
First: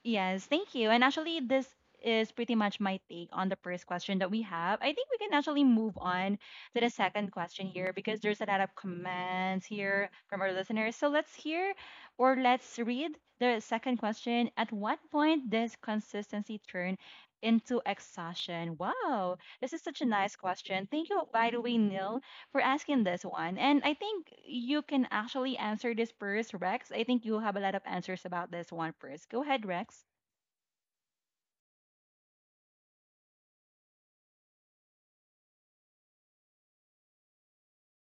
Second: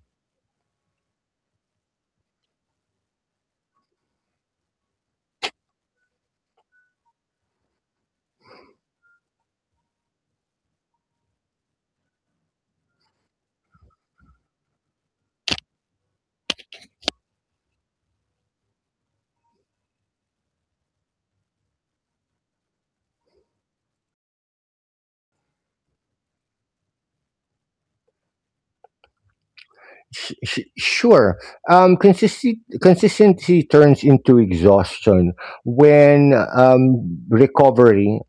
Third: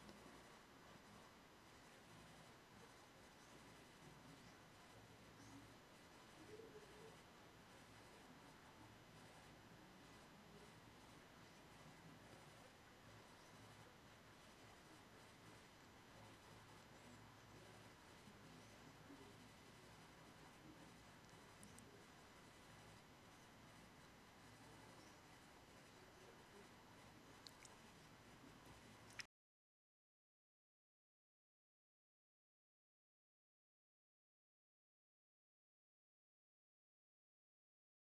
Yes, thank you. And actually, this is pretty much my take on the first question that we have. I think we can actually move on to the second question here because there's a lot of comments here from our listeners. So let's hear or let's read the second question. At what point does consistency turn into exhaustion? Wow, this is such a nice question. Thank you, by the way, Neil, for asking this one. And I think you can actually answer this first, Rex. I think you have a lot of answers about this one first. Go ahead, Rex. Sure. Consistency turns into exhaustion when,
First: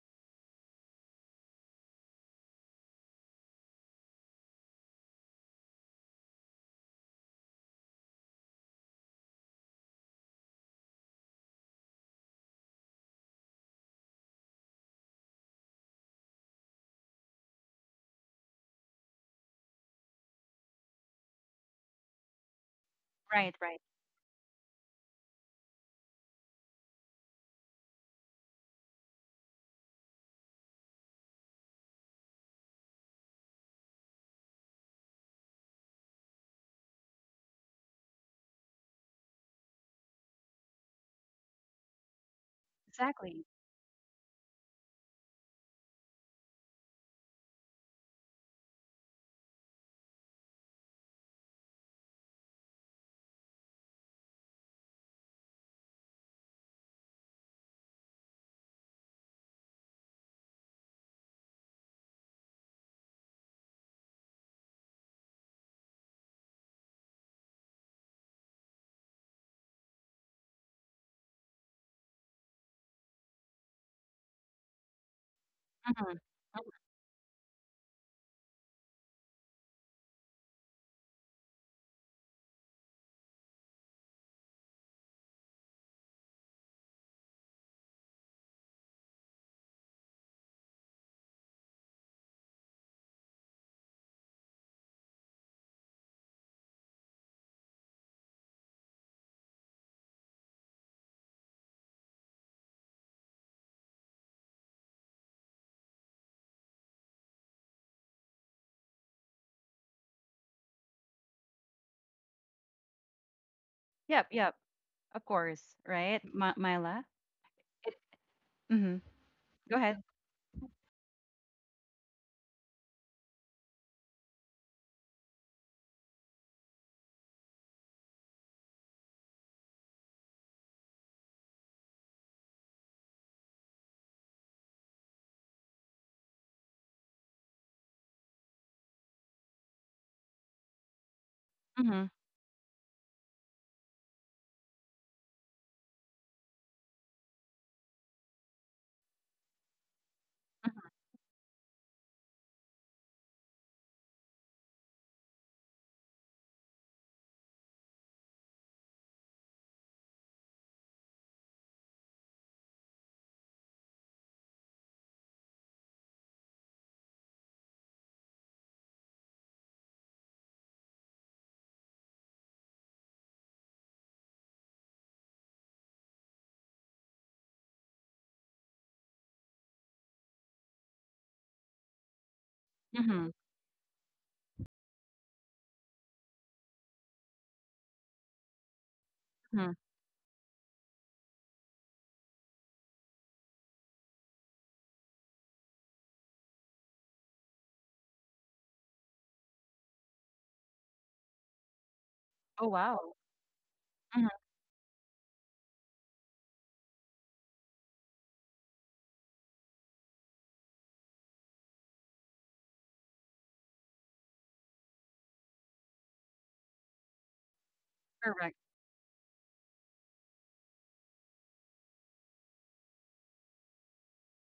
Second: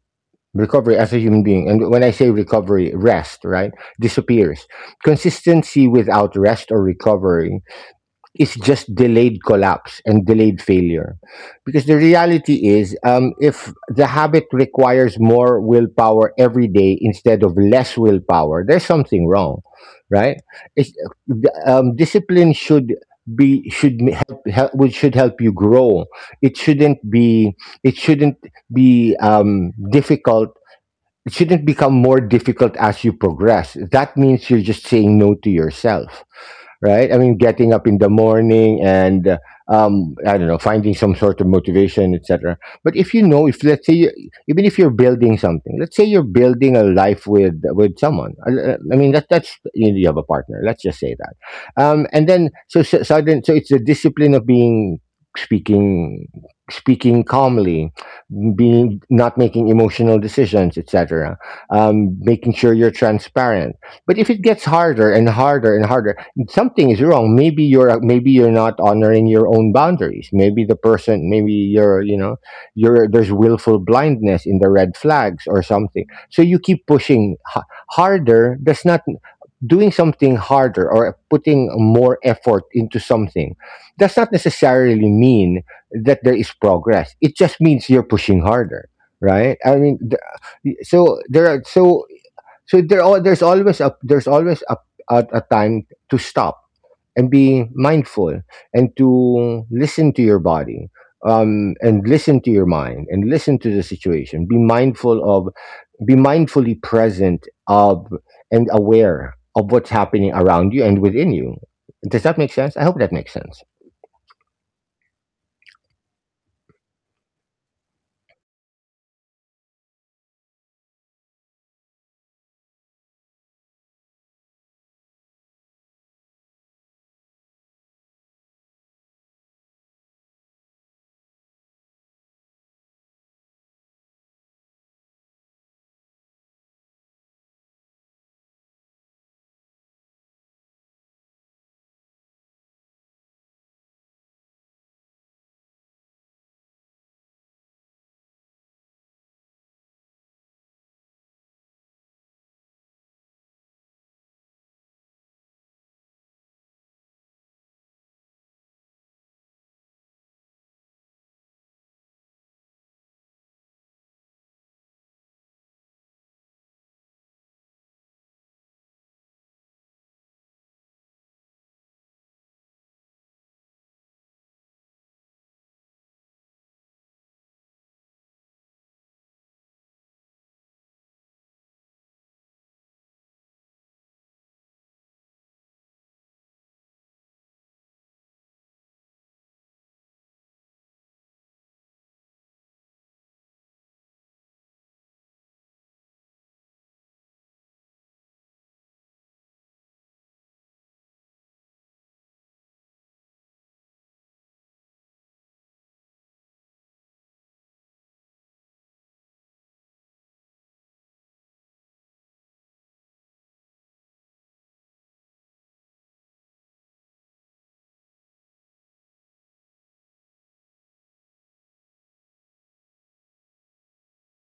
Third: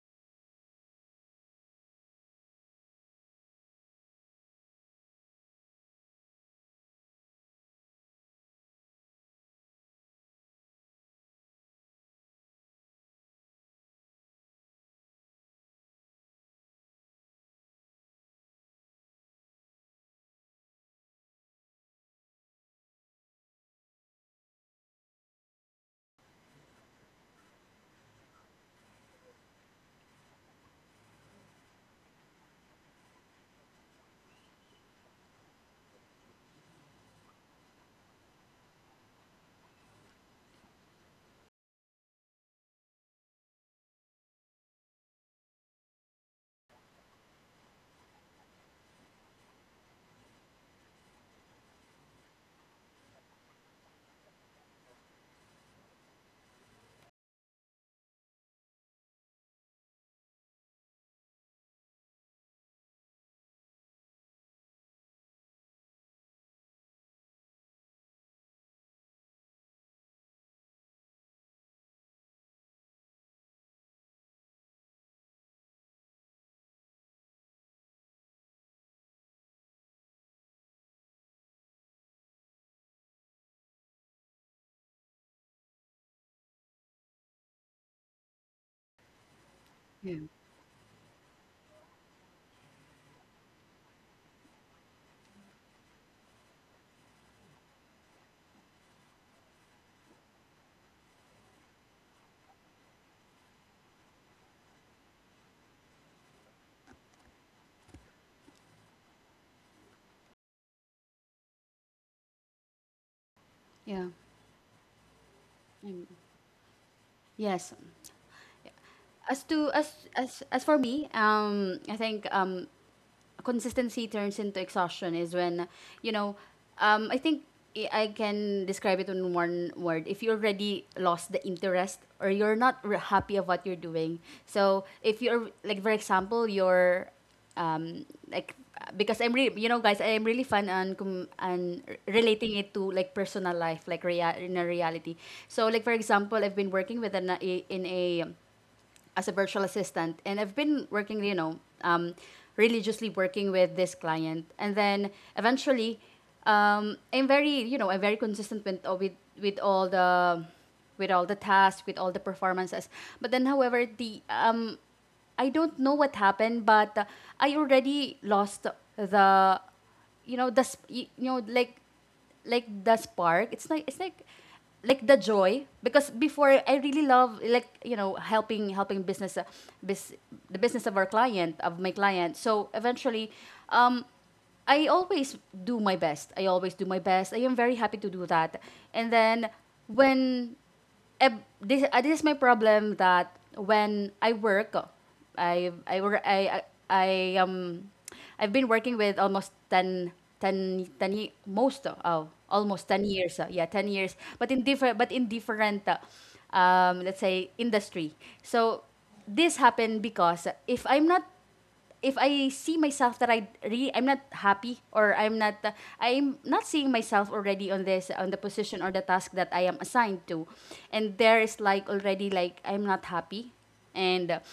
recovery as a human being, and when I say recovery, rest, right, disappears. Consistency without rest or recovery, it's just delayed collapse and delayed failure. Because the reality is, if the habit requires more willpower every day instead of less willpower, there's something wrong, right? It's, discipline should Right, be right. should m- help, help which should help you grow. It shouldn't be it shouldn't be, difficult. It shouldn't become more difficult as you progress. That means you're just saying no to yourself, right? I mean, getting up in the morning, and, I don't know, finding some sort of motivation, etc. But if, Exactly. if let's say you, even if you're building something, let's say you're building a life with, someone. I mean, that's, you have a partner. Let's just say that. And then, so it's the discipline of being, speaking speaking calmly, being, not making emotional decisions, etc. Making sure you're transparent. But if it gets harder and harder and harder, something is wrong. Maybe you're, maybe you're not honoring your own boundaries. Maybe the person, maybe you're you know you're there's willful blindness in the red flags or something. Mm-hmm. So you keep pushing, harder. That's not. Doing something harder or putting more effort into something does not necessarily mean that there is progress. It just means you're pushing harder, right? I mean, Yeah. th- so there are so there's always a, time to stop and be mindful, and to listen to your body, and listen to your mind, and listen to the situation, be mindfully present of, and aware of, what's happening around you and within you. Does that make sense? I hope that makes sense. Yeah. Yep, yep. Of course, Mm. right? Myla? Yes. It, mm-hmm. As to Go ahead. as as for me, I think, consistency turns into exhaustion is when, you know I think I can describe it in one word: if you already lost the interest, or you're not happy of what you're doing. So if you're, like, for example, you're, like, because I'm really, guys, I'm really fun on, Mm-hmm, relating it to, like, personal life, like, in a reality. So, like, for example, I've been working with an a, in a as a virtual assistant, and I've been working, religiously working with this client. And then eventually, I'm very, I'm very consistent with, with all the with all the tasks, with all the performances. But then, however, the, I don't know what happened, but, I already lost the, like, the spark. It's like, like the joy, because before I really love, like, helping, business, bus the business of my client. So mm-hmm, eventually, um, I always do my best. I always do my best. I am very happy to do that. And then mm-hmm, when, this, this is my problem, that when I work, I I work I I, I um I've been working with almost 10 ye- most oh oh, almost ten wow. years yeah, 10 years, Mm-hmm, but in different, let's say, industry. So this happened because, if I see myself that I really, I'm not happy, or I'm not, I'm not seeing myself already on the correct. position or the task that I am assigned to, and there is, like, already, like, I'm not happy, and,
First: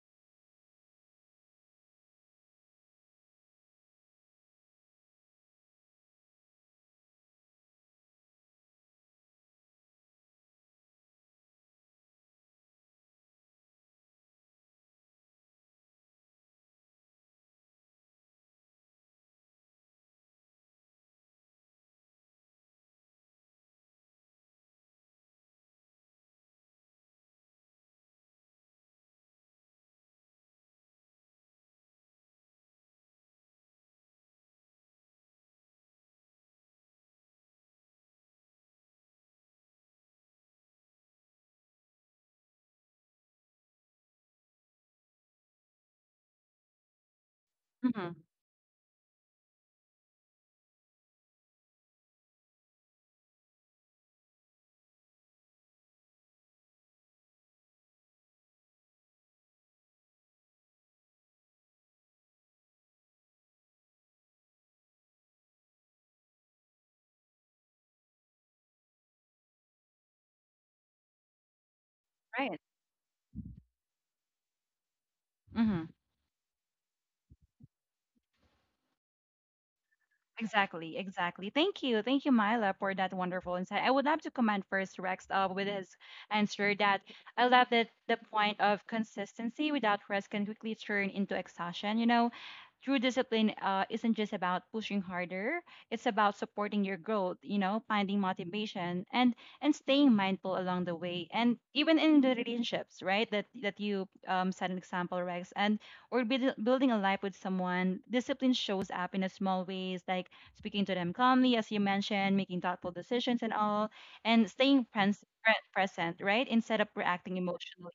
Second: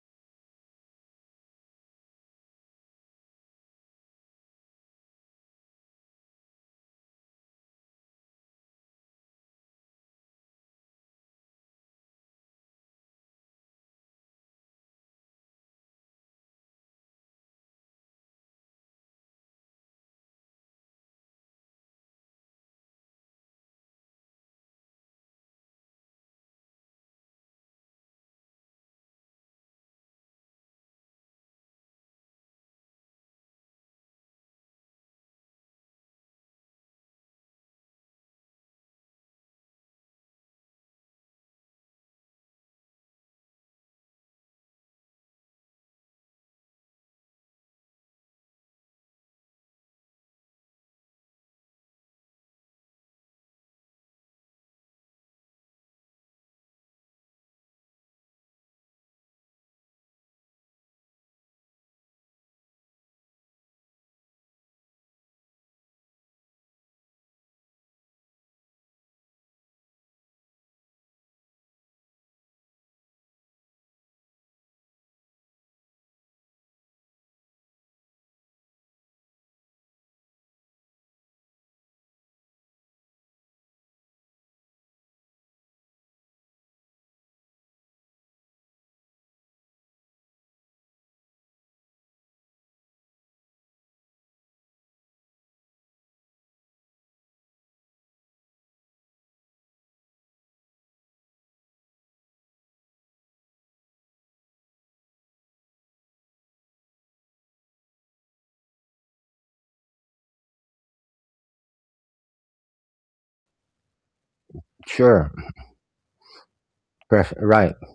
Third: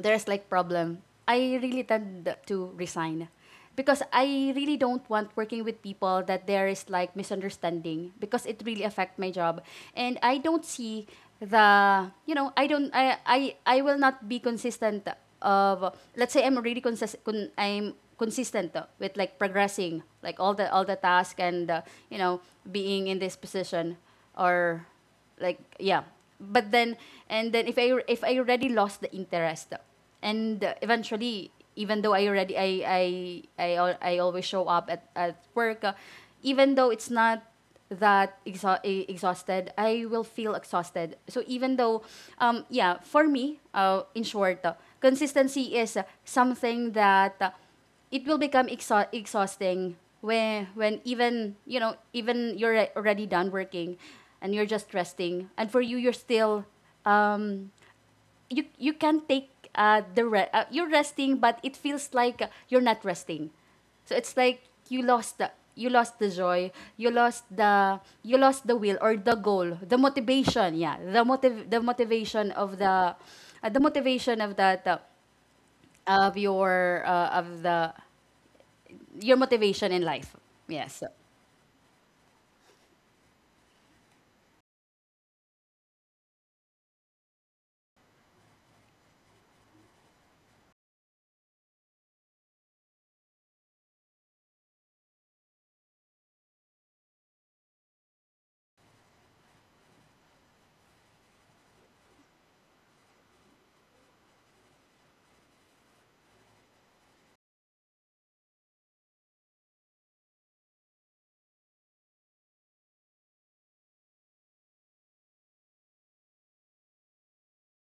there's like problem. I really tend to resign, because I really don't want working with people that there is, like, misunderstanding, because it really affect my job. And I don't see the, I don't I will not be consistent of. Let's say I'm really consistent, I'm consistent with, like, progressing, like, all the task, and, you know, being in this position, or like. Yeah, but then, and then if, I if I already lost the interest, and, eventually, even though I already, I always show up at work, even though it's not that, exhausted, I will feel exhausted. So, even though, yeah, for me, in short, consistency is something that, Mm-hmm, it will become exhausting when, even, you know, even you're already done working, and you're just resting, and for you, you're still, um you can take, you're resting, but it feels like, you're not resting. So it's like, you lost the joy, you lost the will, or the goal, the motivation. Yeah, the motiv the motivation right. of the, the motivation of that, Mm-hmm. of your, of the, your motivation in life. Exactly, Yes. exactly. Thank you. Thank you, Myla, for that wonderful insight. I would love to comment first, Rex, with his answer that I love that the point of consistency without rest can quickly turn into exhaustion. You know, true discipline isn't just about pushing harder, it's about supporting your growth, you know, finding motivation and staying mindful along the way. And even in the relationships, right? That you set an example, Rex. And or build, building a life with someone, discipline shows up in a small ways, like speaking to them calmly, as you mentioned, making thoughtful decisions and all, and staying Sure. Present, right? Instead of reacting Right. emotionally.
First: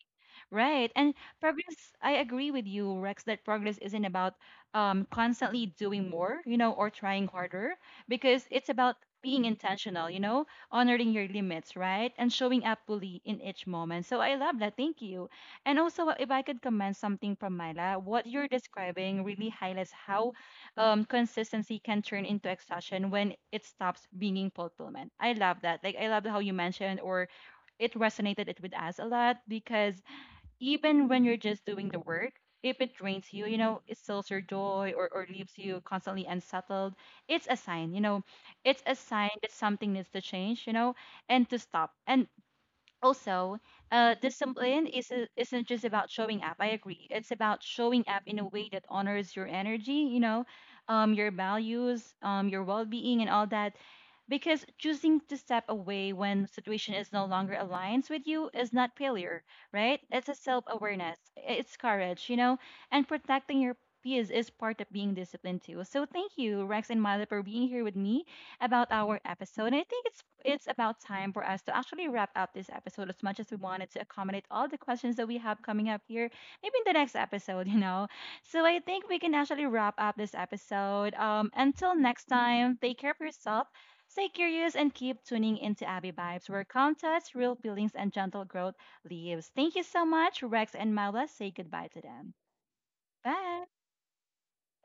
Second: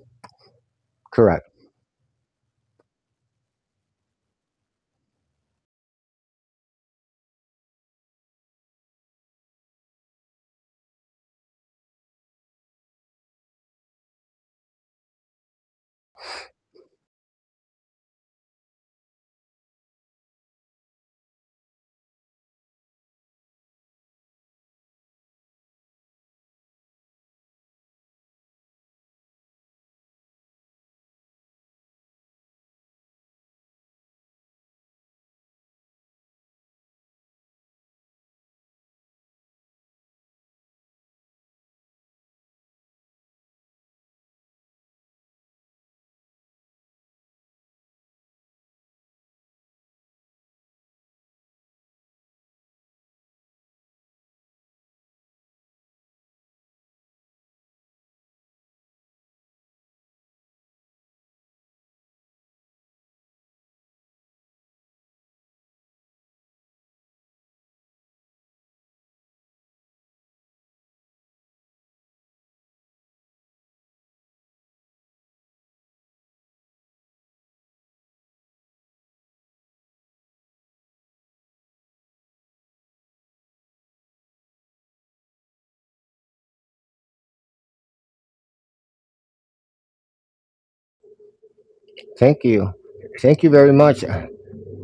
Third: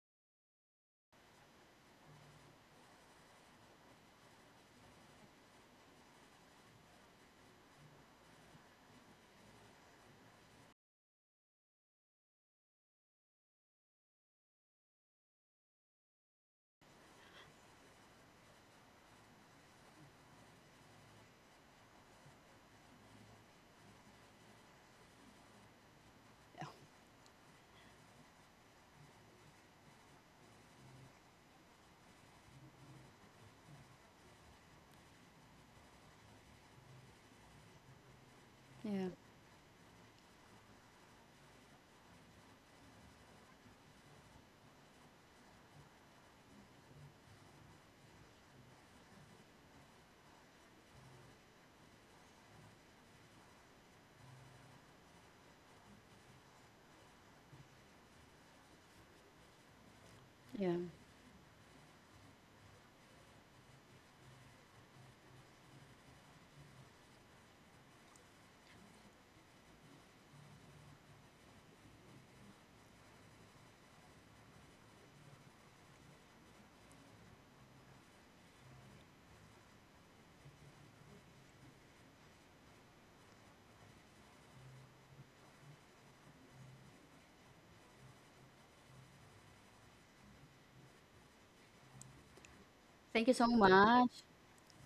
Right. And Correct. progress, I agree with you, Rex, that progress isn't about constantly doing more, you know, or trying harder, because it's about being intentional, you know, honoring your limits, right? And showing up fully in each moment. So I love that. Thank you. And also, if I could comment something from Myla, what you're describing really highlights how consistency can turn into exhaustion when it stops being fulfillment. I love that. Like, I love how you mentioned, or it resonated it with us a lot because even when you're just doing the work, if it drains you, you know, it stills your joy, or leaves you constantly unsettled, it's a sign, you know, it's a Yeah. sign that something needs to change, you know, and to stop. And also discipline is, isn't just about showing up. I agree, it's about showing up in a way that honors your energy, you know, your values, your well-being, and all that, because choosing to step away when situation is no longer aligns with you is not failure, right? It's a Yeah. self-awareness, it's courage, you know, and protecting your peace is part of being disciplined too. So thank you, Rex and Milo, for being here with me about our episode. And I think it's about time for us to actually wrap up this episode, as much as we wanted to accommodate all the questions that we have coming up here. Maybe in the next episode, you know. So I think we can actually wrap up this episode. Until next time, take care of yourself. Stay curious and keep tuning into Abby Vibes, where contests, real feelings, and gentle growth lives. Thank you so much, Rex and Myla. Say goodbye to them. Thank you. Thank you Thank so you Bye. very much. much.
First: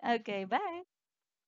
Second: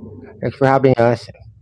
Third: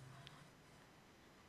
Okay, Thanks for bye. having us.